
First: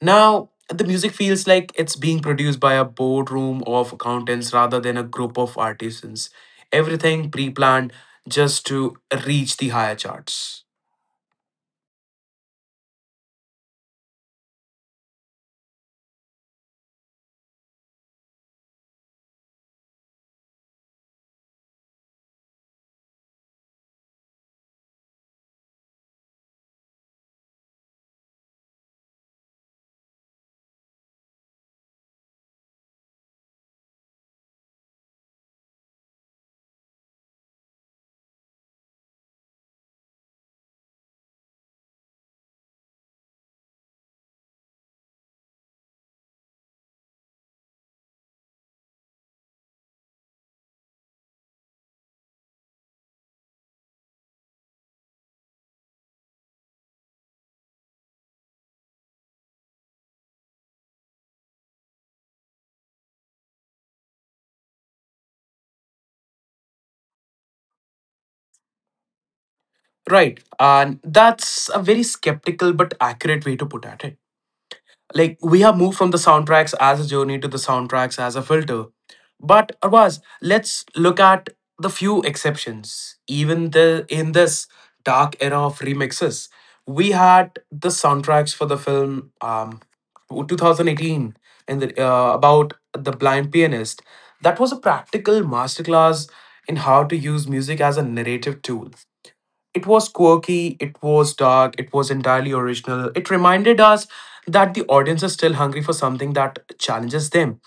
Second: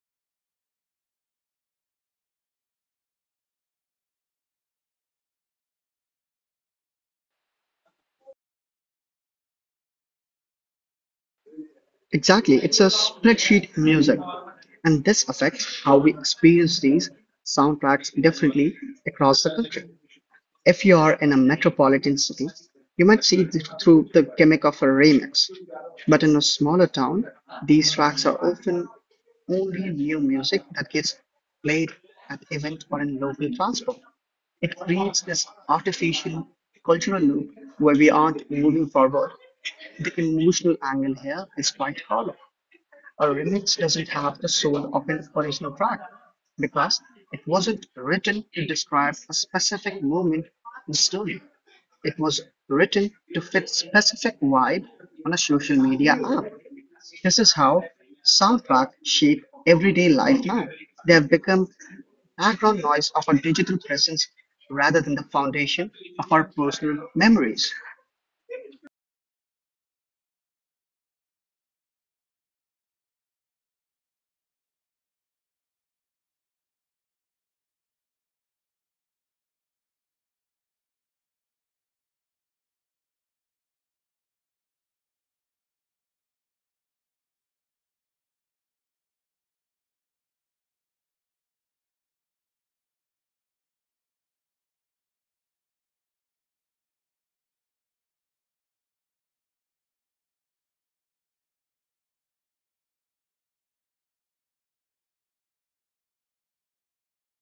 B: Now, the music feels like it's being produced by a boardroom of accountants rather than a group of artisans. Everything pre planned just to reach the higher charts.
A: Exactly, it's a spreadsheet music, and this affects how we experience these soundtracks differently across the country. If you are in a metropolitan city, you might see it through the gimmick of a remix, but in a smaller town, these tracks are often only new music that gets played at events or in local transport. It creates this artificial cultural loop where we aren't moving forward. The emotional angle here is quite hollow. A remix doesn't have the soul of an original track, because it wasn't written to describe a specific moment in the story. It was written to fit specific vibe on a social media app. This is how soundtrack shape everyday life now. They have become background noise of our digital presence rather than the foundation of our personal memories.
B: Right, and that's a very skeptical but accurate way to put at it. Like we have moved from the soundtracks as a journey to the soundtracks as a filter. But Arvaz, let's look at the few exceptions. Even the in this dark era of remixes, we had the soundtracks for the film um, twenty eighteen, and the, uh, about the blind pianist. That was a practical masterclass in how to use music as a narrative tool. It was quirky, it was dark, it was entirely original. It reminded us that the audience is still hungry for something that challenges them.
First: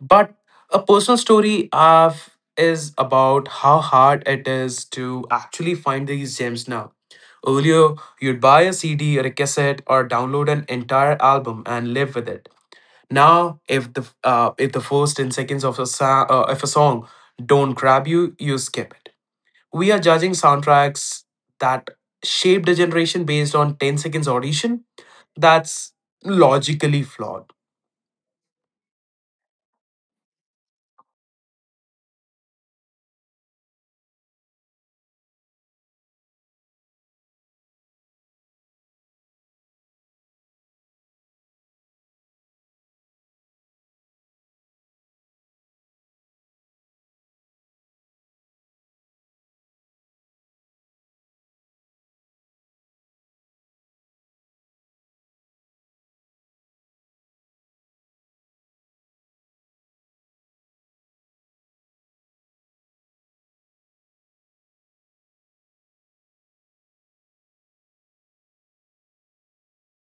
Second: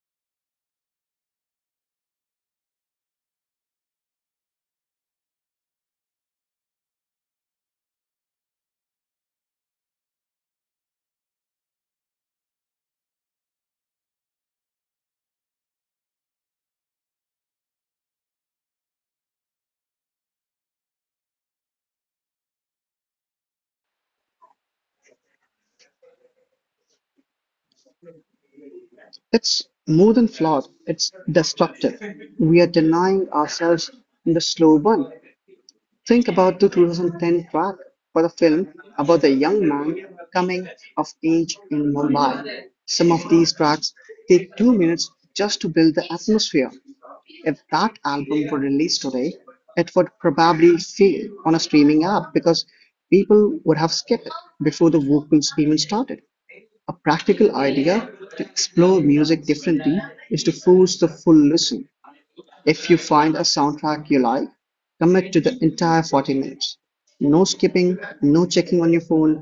B: But a personal story I've is about how hard it is to actually find these gems now. Earlier, you'd buy a C D or a cassette or download an entire album and live with it. Now, if the uh, if the first ten seconds of a sa- uh, if a song don't grab you, you skip it. We are judging soundtracks that shaped a generation based on ten seconds audition. That's logically flawed.
A: It's more than flawed, it's destructive. We're denying ourselves in the slow burn. Think about the twenty ten track for a film about a young man coming of age in Mumbai. Some of these tracks take two minutes just to build the atmosphere. If that album were released today, it would probably fail on a streaming app because people would have skipped it before the vocals even started. A practical idea to explore music differently is to force the full listen. If you find a soundtrack you like, commit to the entire forty minutes. No skipping, no checking on your phone,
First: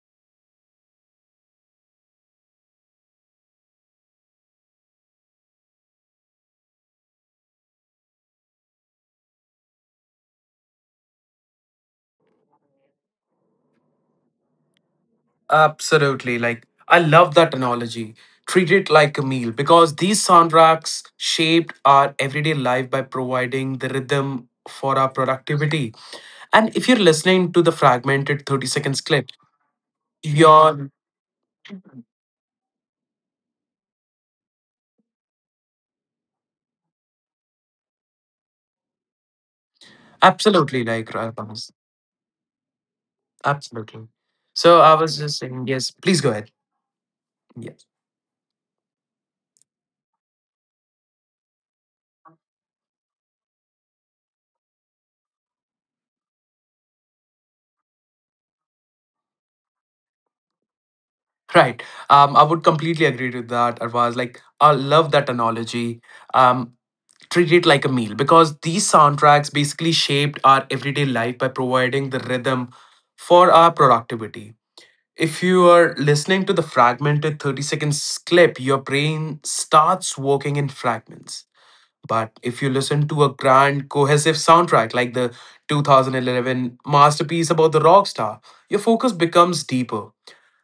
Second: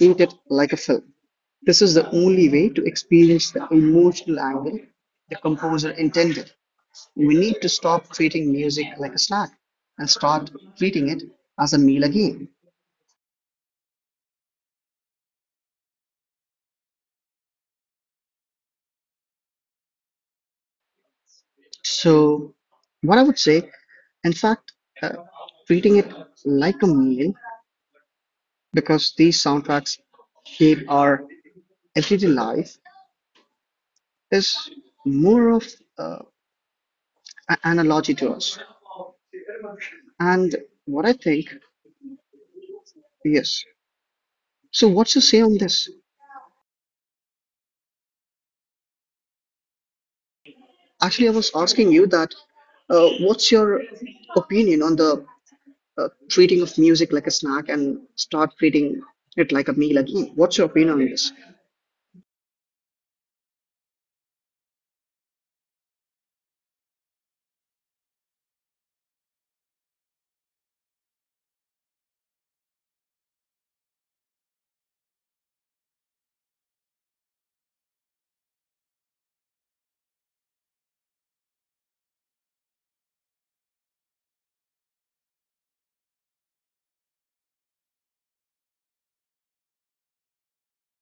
A: treat it like a film. This is the only way to experience the emotional angle the composer intended. We need to stop treating music like a snack and start treating it as a meal again.
B: Absolutely. Like, I love that analogy. Treat it like a meal, because these soundtracks shaped our
A: So,
B: everyday life
A: what I
B: by
A: would say,
B: providing the
A: in
B: rhythm
A: fact, uh,
B: for our
A: treating it
B: productivity.
A: like a
B: And if you're
A: meal
B: listening to the fragmented thirty
A: because
B: seconds
A: these
B: clip,
A: soundtracks shape
B: you're
A: our everyday life is more of uh, an analogy to us. And what I
B: absolutely
A: think,
B: like right, Thomas.
A: yes.
B: Absolutely.
A: So, what's your
B: So I
A: say
B: was
A: on
B: just
A: this?
B: saying, yes, please go ahead. Yeah.
A: Actually, I was asking you that. Uh, what's your opinion on the uh, treating of music like a snack and start treating it like a meal again? What's your opinion on this?
B: Right. Um, I would completely agree to that. Arvaz, like, I love that analogy. Um, Treat it like a meal because these soundtracks basically shaped our everyday life by providing the rhythm for our productivity. If you are listening to the fragmented thirty seconds clip, your brain starts working in fragments. But if you listen to a grand, cohesive soundtrack like the twenty eleven masterpiece about the rock star, your focus becomes deeper.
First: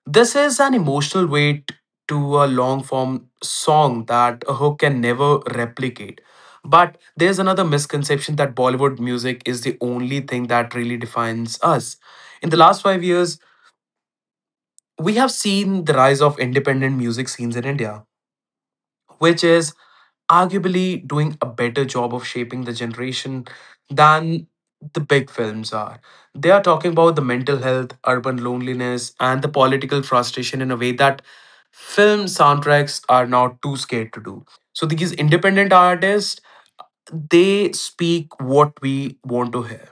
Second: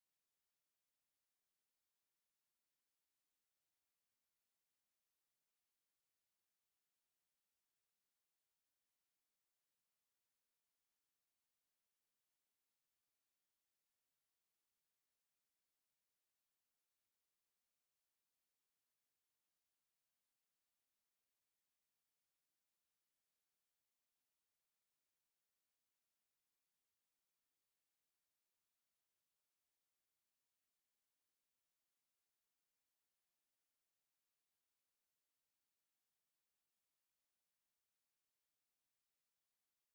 B: This is an emotional weight to a long form song that a hook can never replicate. But there's another misconception that Bollywood music is the only thing that really defines us. In the last five years, we have seen the rise of independent music scenes in India, which is arguably doing a better job of shaping the generation than the big films are. They are talking about the mental health, urban loneliness, and the political frustration in a way that film soundtracks are now too scared to do. So these independent artists, they speak what we want to hear.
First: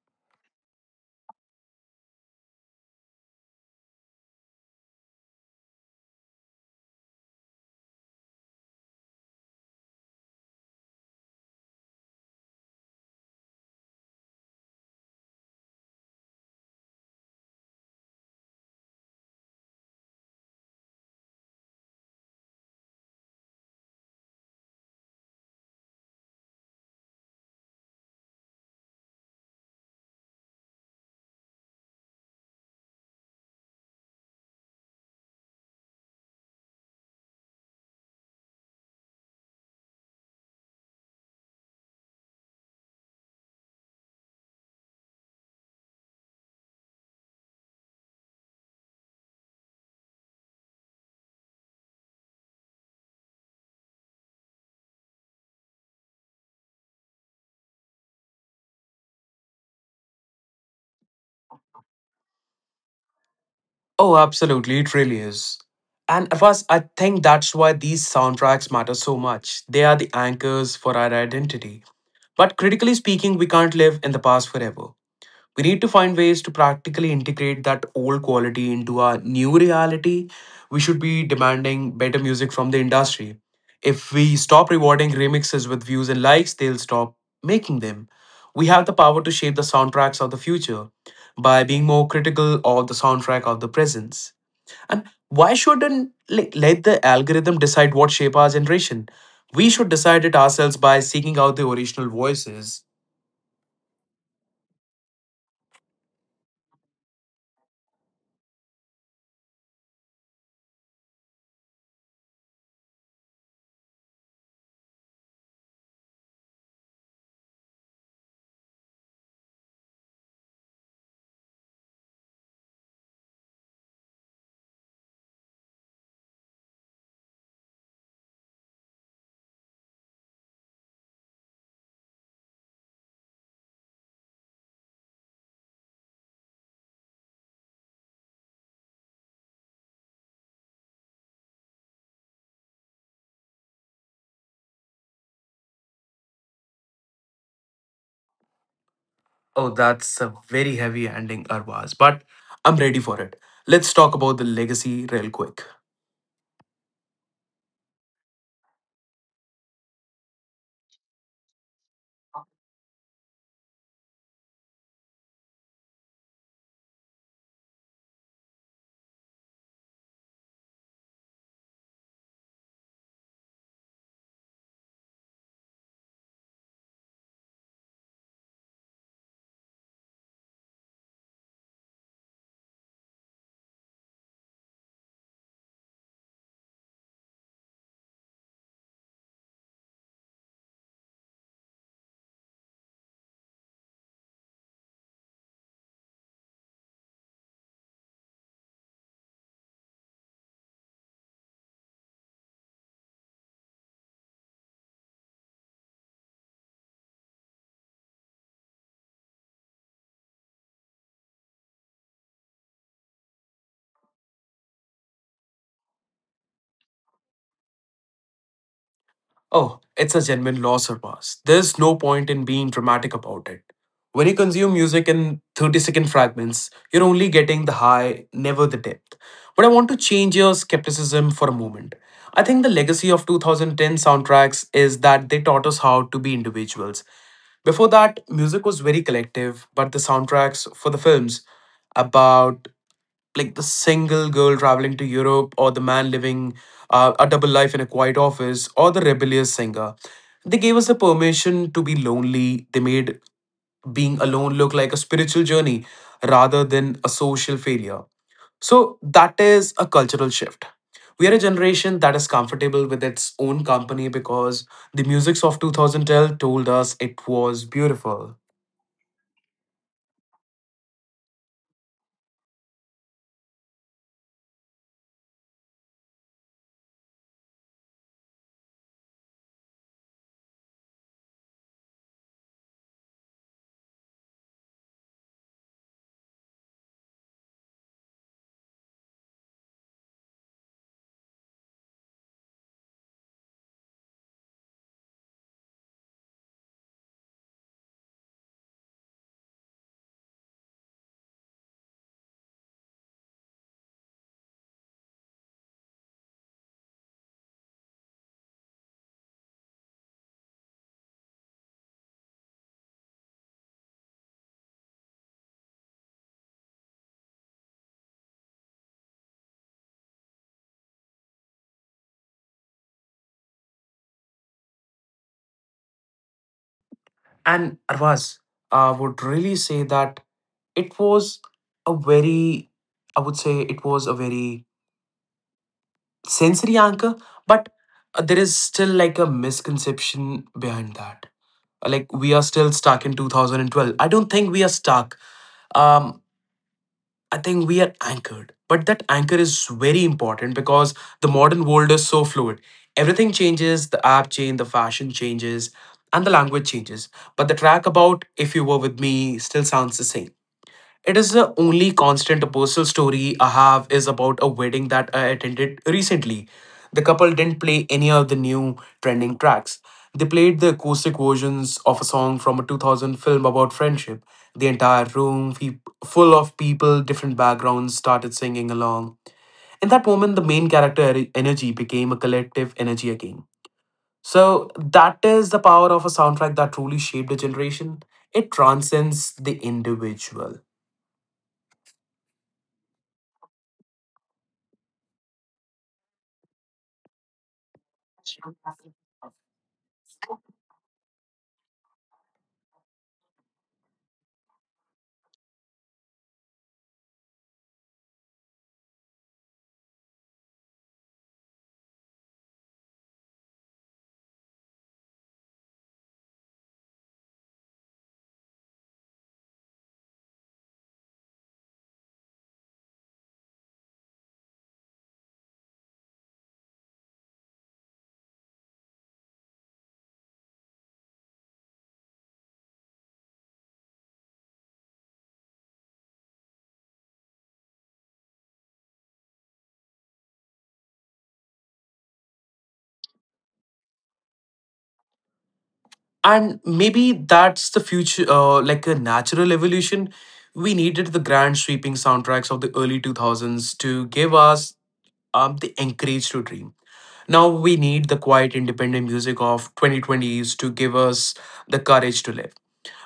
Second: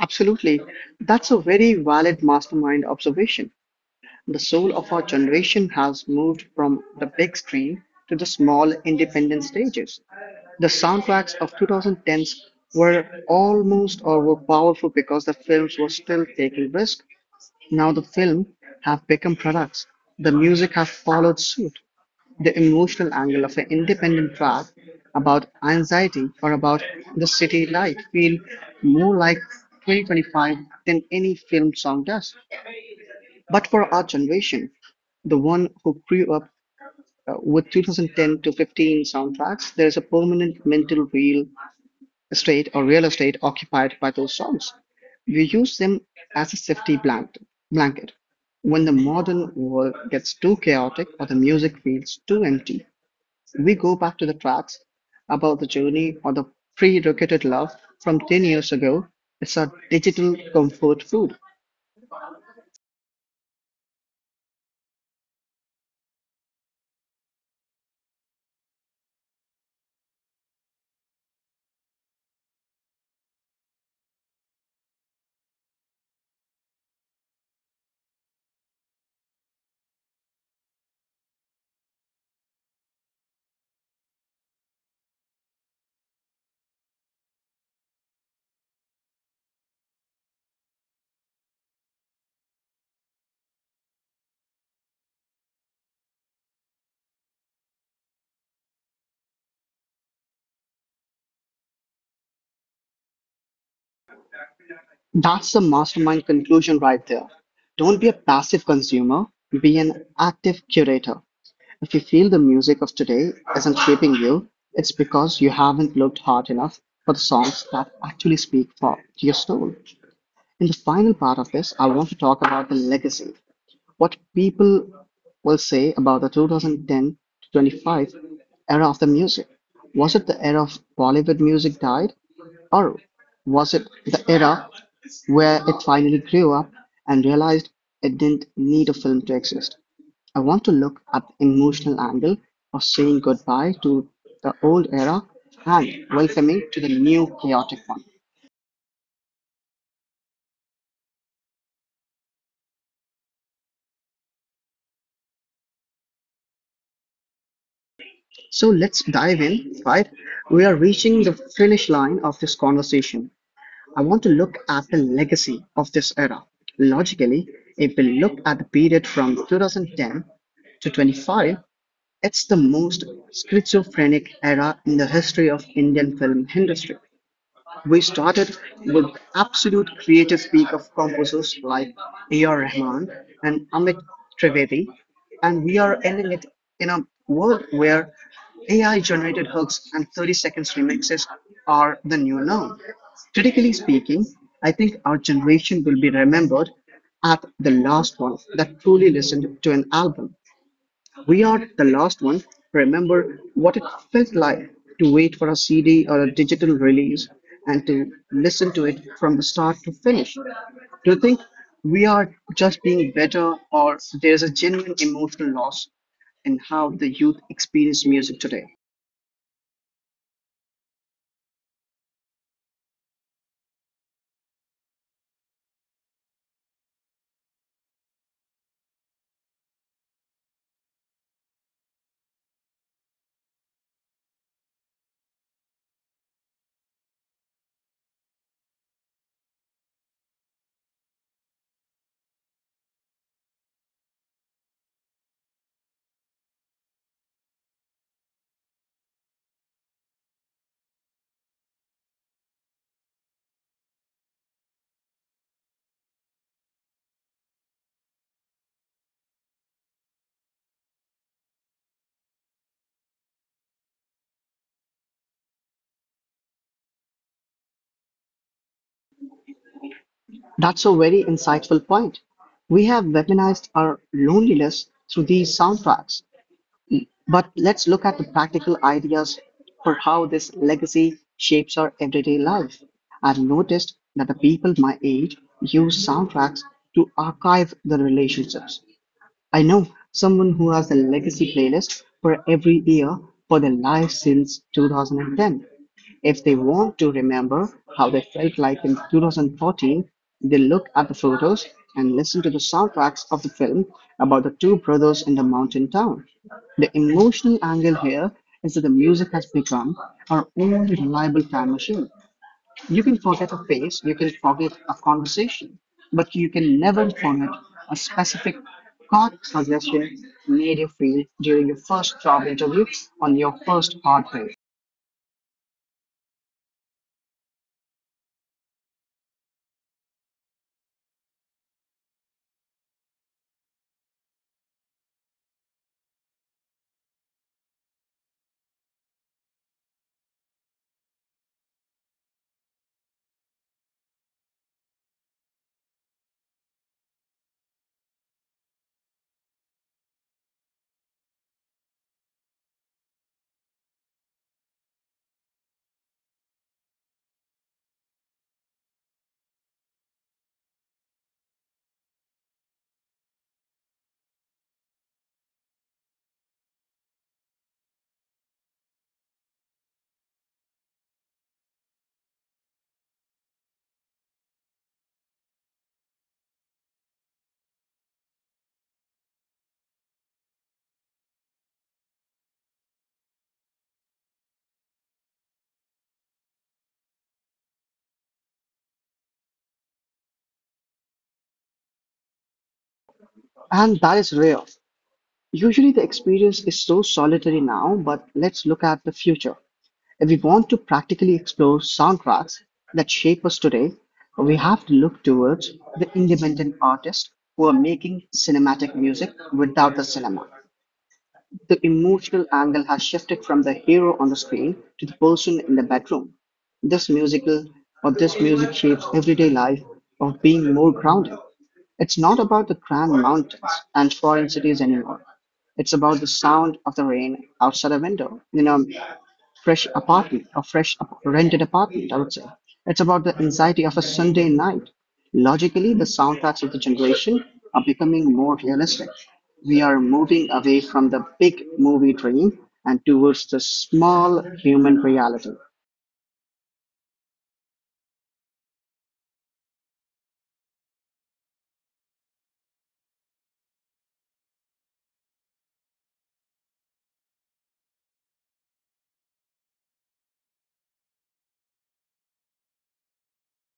A: Absolutely. That's a very valid mastermind observation. The soul of our generation has moved from the big screen to the small independent stages. The soundtracks of twenty tens were almost or were powerful because the films were still taking risk. Now the film have become products. The music have followed suit, the emotional angle of an independent track about anxiety or about the city life feel more like twenty twenty-five than any film song does. But for our generation, the one who grew up uh, with two thousand ten to fifteen soundtracks, there is a permanent mental real estate or real estate occupied by those songs. We use them as a safety blanket. blanket. When the modern world gets too chaotic or the music feels too empty, we go back to the tracks about the journey or the pre-rocketed love from ten years ago. It's our digital comfort food.
B: Oh, absolutely, it really is. And Avas, I think that's why these soundtracks matter so much. They are the anchors for our identity. But critically speaking, we can't live in the past forever. We need to find ways to practically integrate that old quality into our new reality. We should be demanding better music from the industry. If we stop rewarding remixes with views and likes, they'll stop making them. We have the power to shape the soundtracks of the future by being more critical of the soundtrack of the presence. And why shouldn't, like, let the algorithm decide what shape our generation? We should decide it ourselves by seeking out the original voices.
A: That's the mastermind conclusion right there. Don't be a passive consumer, be an active curator. If you feel the music of today isn't shaping you, it's because you haven't looked hard enough for the songs that actually speak for to your soul. In the final part of this, I want to talk about the legacy, what people will say about the twenty ten to twenty-five era of the music. Was it the era of Bollywood music died, or was it the era where it finally grew up and realized it didn't need a film to exist? I want to look at the emotional angle of saying goodbye to the old era and welcoming to the new chaotic one.
B: Oh, that's a very heavy ending, Arvaz, but I'm ready for it. Let's talk about the legacy real quick.
A: So let's dive in, right? We are reaching the finish line of this conversation. I want to look at the legacy of this era. Logically, if we look at the period from twenty ten to twenty-five, it's the most schizophrenic era in the history of Indian film industry. We started with absolute creative speak of composers like A R. Rahman and Amit Trivedi, and we are ending it in a world where A I generated hooks and thirty seconds remixes are the new norm. Critically speaking, I think our generation will be remembered at the last one that truly listened to an album. We are the last ones to remember what it felt like to wait for a C D or a digital release and to listen to it from the start to finish. Do you think we are just being better, or there is a genuine emotional loss in how the youth experience music today?
B: Oh, it's a genuine loss, Arvaz. There's no point in being dramatic about it. When you consume music in thirty second fragments, you're only getting the high, never the depth. But I want to change your skepticism for a moment. I think the legacy of two thousand ten soundtracks is that they taught us how to be individuals. Before that, music was very collective, but the soundtracks for the films about, like, the single girl traveling to Europe, or the man living uh, a double life in a quiet office, or the rebellious singer. They gave us the permission to be lonely. They made being alone look like a spiritual journey rather than a social failure. So that is a cultural shift. We are a generation that is comfortable with its own company because the musics of twenty twelve told us it was beautiful.
A: That's a very insightful point. We have weaponized our loneliness through these soundtracks. But let's look at the practical ideas for how this legacy shapes our everyday life. I've noticed that the people my age use soundtracks to archive the relationships. I know someone who has a legacy playlist for every year for their life since two thousand ten. If they want to remember how they felt like in two thousand fourteen, they look at the photos and listen to the soundtracks of the film about the two brothers in the mountain town. The emotional angle here is that the music has become our only reliable time machine. You can forget a face, you can forget a conversation, but you can never forget a specific thought suggestion made you feel during your first job interview on your first hard day.
B: And Arvaz, I would really say that it was a very, I would say it was a very sensory anchor, but uh, there is still like a misconception behind that. Uh, Like we are still stuck in twenty twelve. I don't think we are stuck. Um, I think we are anchored. But that anchor is very important because the modern world is so fluid. Everything changes, the app change, the fashion changes, and the language changes. But the track about if you were with me still sounds the same. It is the only constant. Personal story I have is about a wedding that I attended recently. The couple didn't play any of the new trending tracks. They played the acoustic versions of a song from a two thousand film about friendship. The entire room, fe- full of people, different backgrounds, started singing along. In that moment, the main character e- energy became a collective energy again. So, that is the power of a soundtrack that truly shaped a generation. It transcends the individual.
A: And that is rare. Usually, the experience is so solitary now, but let's look at the future. If we want to practically explore soundtracks that shape us today, we have to look towards the independent artists who are making cinematic music without the cinema. The emotional angle has shifted from the hero on the screen to the person in the bedroom. This musical or this music shapes everyday life of being more grounded. It's not about the grand mountains and foreign cities anymore. It's about the sound of the rain outside a window. You know, fresh apartment or fresh ap- rented apartment, I would say. It's about the anxiety of a Sunday night. Logically, the soundtracks of the generation are becoming more realistic. We are moving away from the big movie dream and towards the small human reality.
B: And maybe that's the future, uh, like a natural evolution. We needed the grand sweeping soundtracks of the early two thousands to give us um, the encourage to dream. Now we need the quiet independent music of twenty twenties to give us the courage to live.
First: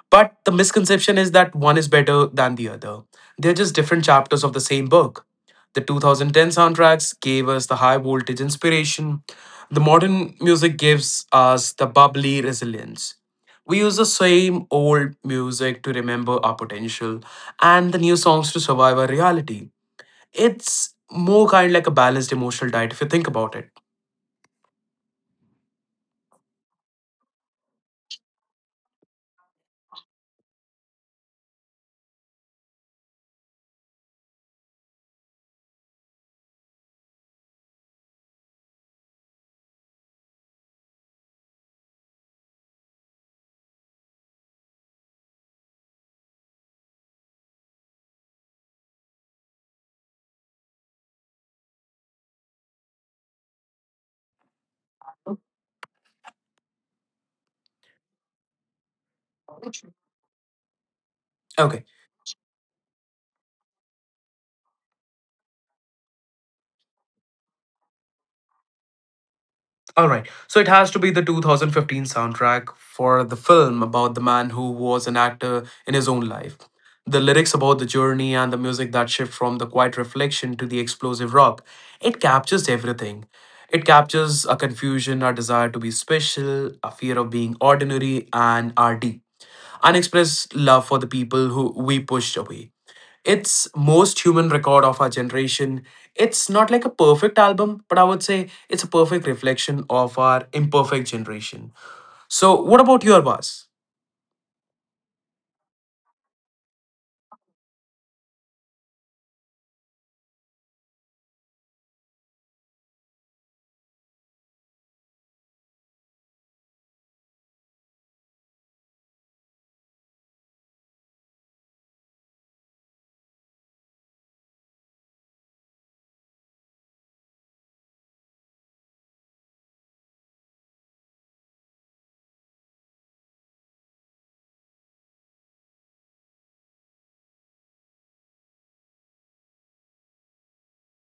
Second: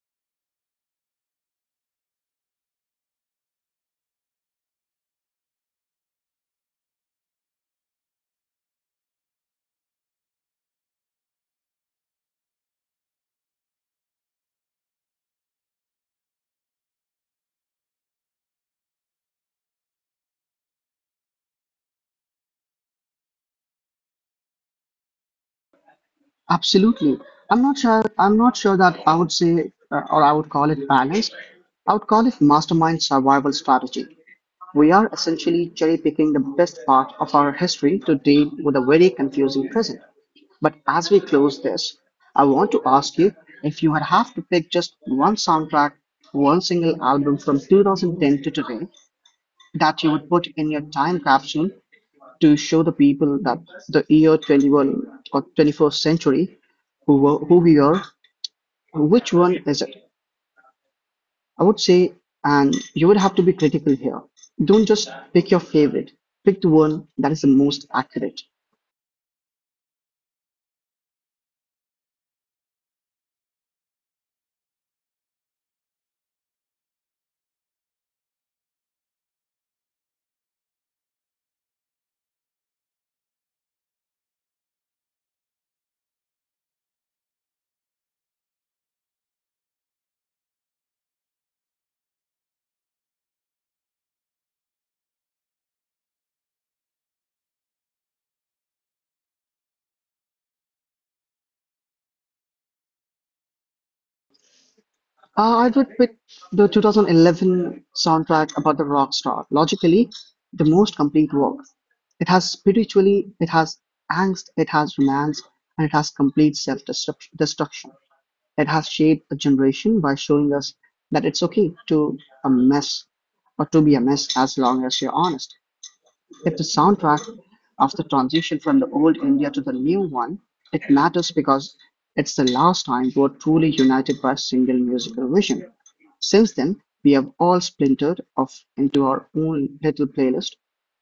B: But the misconception is that one is better than the other. They're just different chapters of the same book. The two thousand ten soundtracks gave us the high voltage inspiration. The modern music gives us the bubbly resilience. We use the same old music to remember our potential and the new songs to survive our reality. It's more kind like a balanced emotional diet if you think about it.
A: Absolutely. I'm not sure, I'm not sure that I would say, uh, or I would call it balanced. I would call it mastermind survival strategy. We are essentially cherry picking the best part of our history to deal with a very confusing present. But as we close this, I want to ask you, if you had have to pick just one soundtrack, one single album from two thousand ten to today that you would put in your time capsule to show the people that the year twenty-one or twenty-first century, who, were, who we are, which one is it? I
B: Okay.
A: would say, and you would have to be critical here. Don't just pick your favorite, pick the one that is the most accurate.
B: All right. So it has to be the twenty fifteen soundtrack for the film about the man who was an actor in his own life. The lyrics about the journey and the music that shift from the quiet reflection to the explosive rock. It captures everything. It captures a confusion, our desire to be special, a fear of being ordinary, and our deep unexpressed love for the people who we pushed away. It's most human record of our generation. It's not like a perfect album, but I would say it's a perfect reflection of our imperfect generation. So, what about your boss?
A: Uh, I would pick the two thousand eleven soundtrack about the rock star. Logically, the most complete work. It has spiritually, it has angst, it has romance, and it has complete self destruction. It has shaped a generation by showing us that it's okay to a mess or to be a mess as long as you're honest. If the soundtrack of the transition from the old India to the new one. It matters because it's the last time we were truly united by a single musical vision. Since then, we have all splintered off into our own little playlist.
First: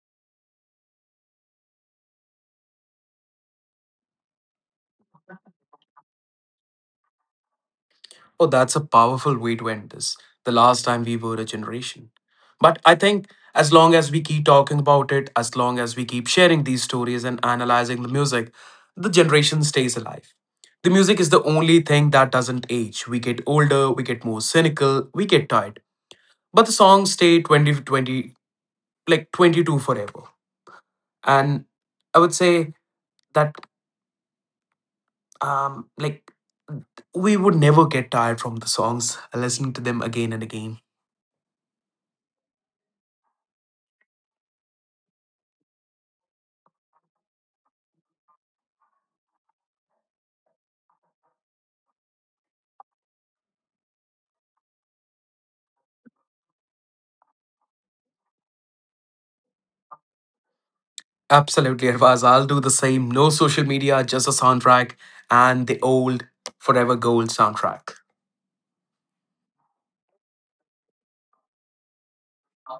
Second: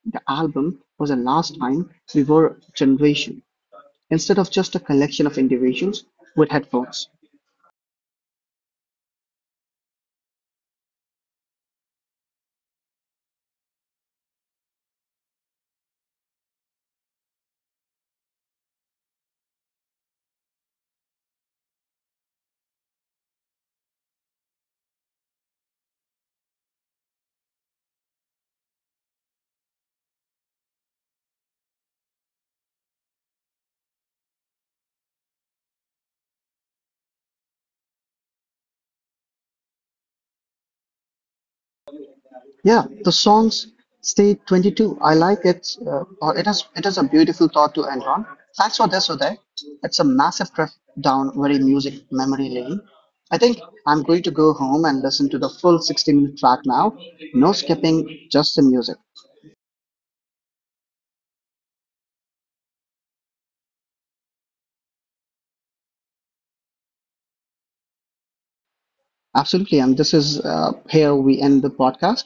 A: The album was the last time we were a generation, instead of just a collection of individuals with headphones.
B: Oh, that's a powerful way to end this. The last time we were a generation. But I think as long as we keep talking about it, as long as we keep sharing these stories and analyzing the music, the generation stays alive. The music is the only thing that doesn't age. We get older, we get more cynical, we get tired. But the songs stay twenty twenty like twenty two forever. And I would say that, um, like, we would never get tired from the songs, listening to them again and again.
A: Yeah, the songs stay twenty-two. I like it. Uh, or it is it is a beautiful thought to end on. Thanks for this, Uday. It's a massive trip down very music memory lane. I think I'm going to go home and listen to the full sixty minute track now. No skipping, just the music.
B: Absolutely, Arvaz. I'll do the same. No social media, just a soundtrack and the old Forever Gold soundtrack.
A: Absolutely. And this is uh, here we end the podcast.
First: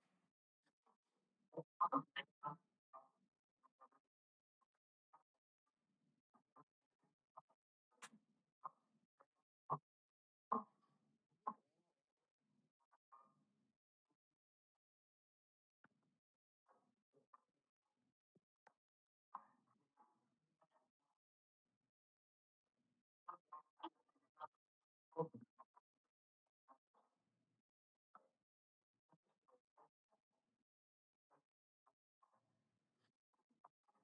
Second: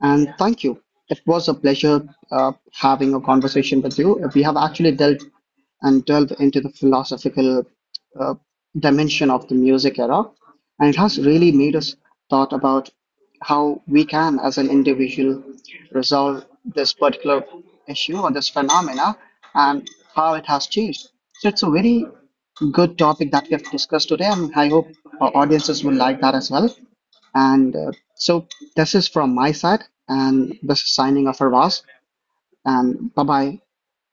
A: And thank you. It was a pleasure uh, having a conversation with you. We have actually delved and delved into the philosophical uh, dimension of the music era. And it has really made us thought about how we can, as an individual, resolve this particular issue or this phenomena and how it has changed. So it's a very good topic that we have discussed today, and I hope our audiences will like that as well. And uh, so, this is from my side, and this is signing off for Ross. And bye bye.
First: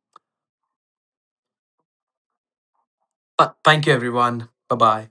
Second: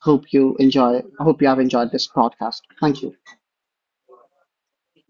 A: Hope you enjoy. I hope you have enjoyed this podcast. Thank you.
B: But thank you, everyone. Bye bye.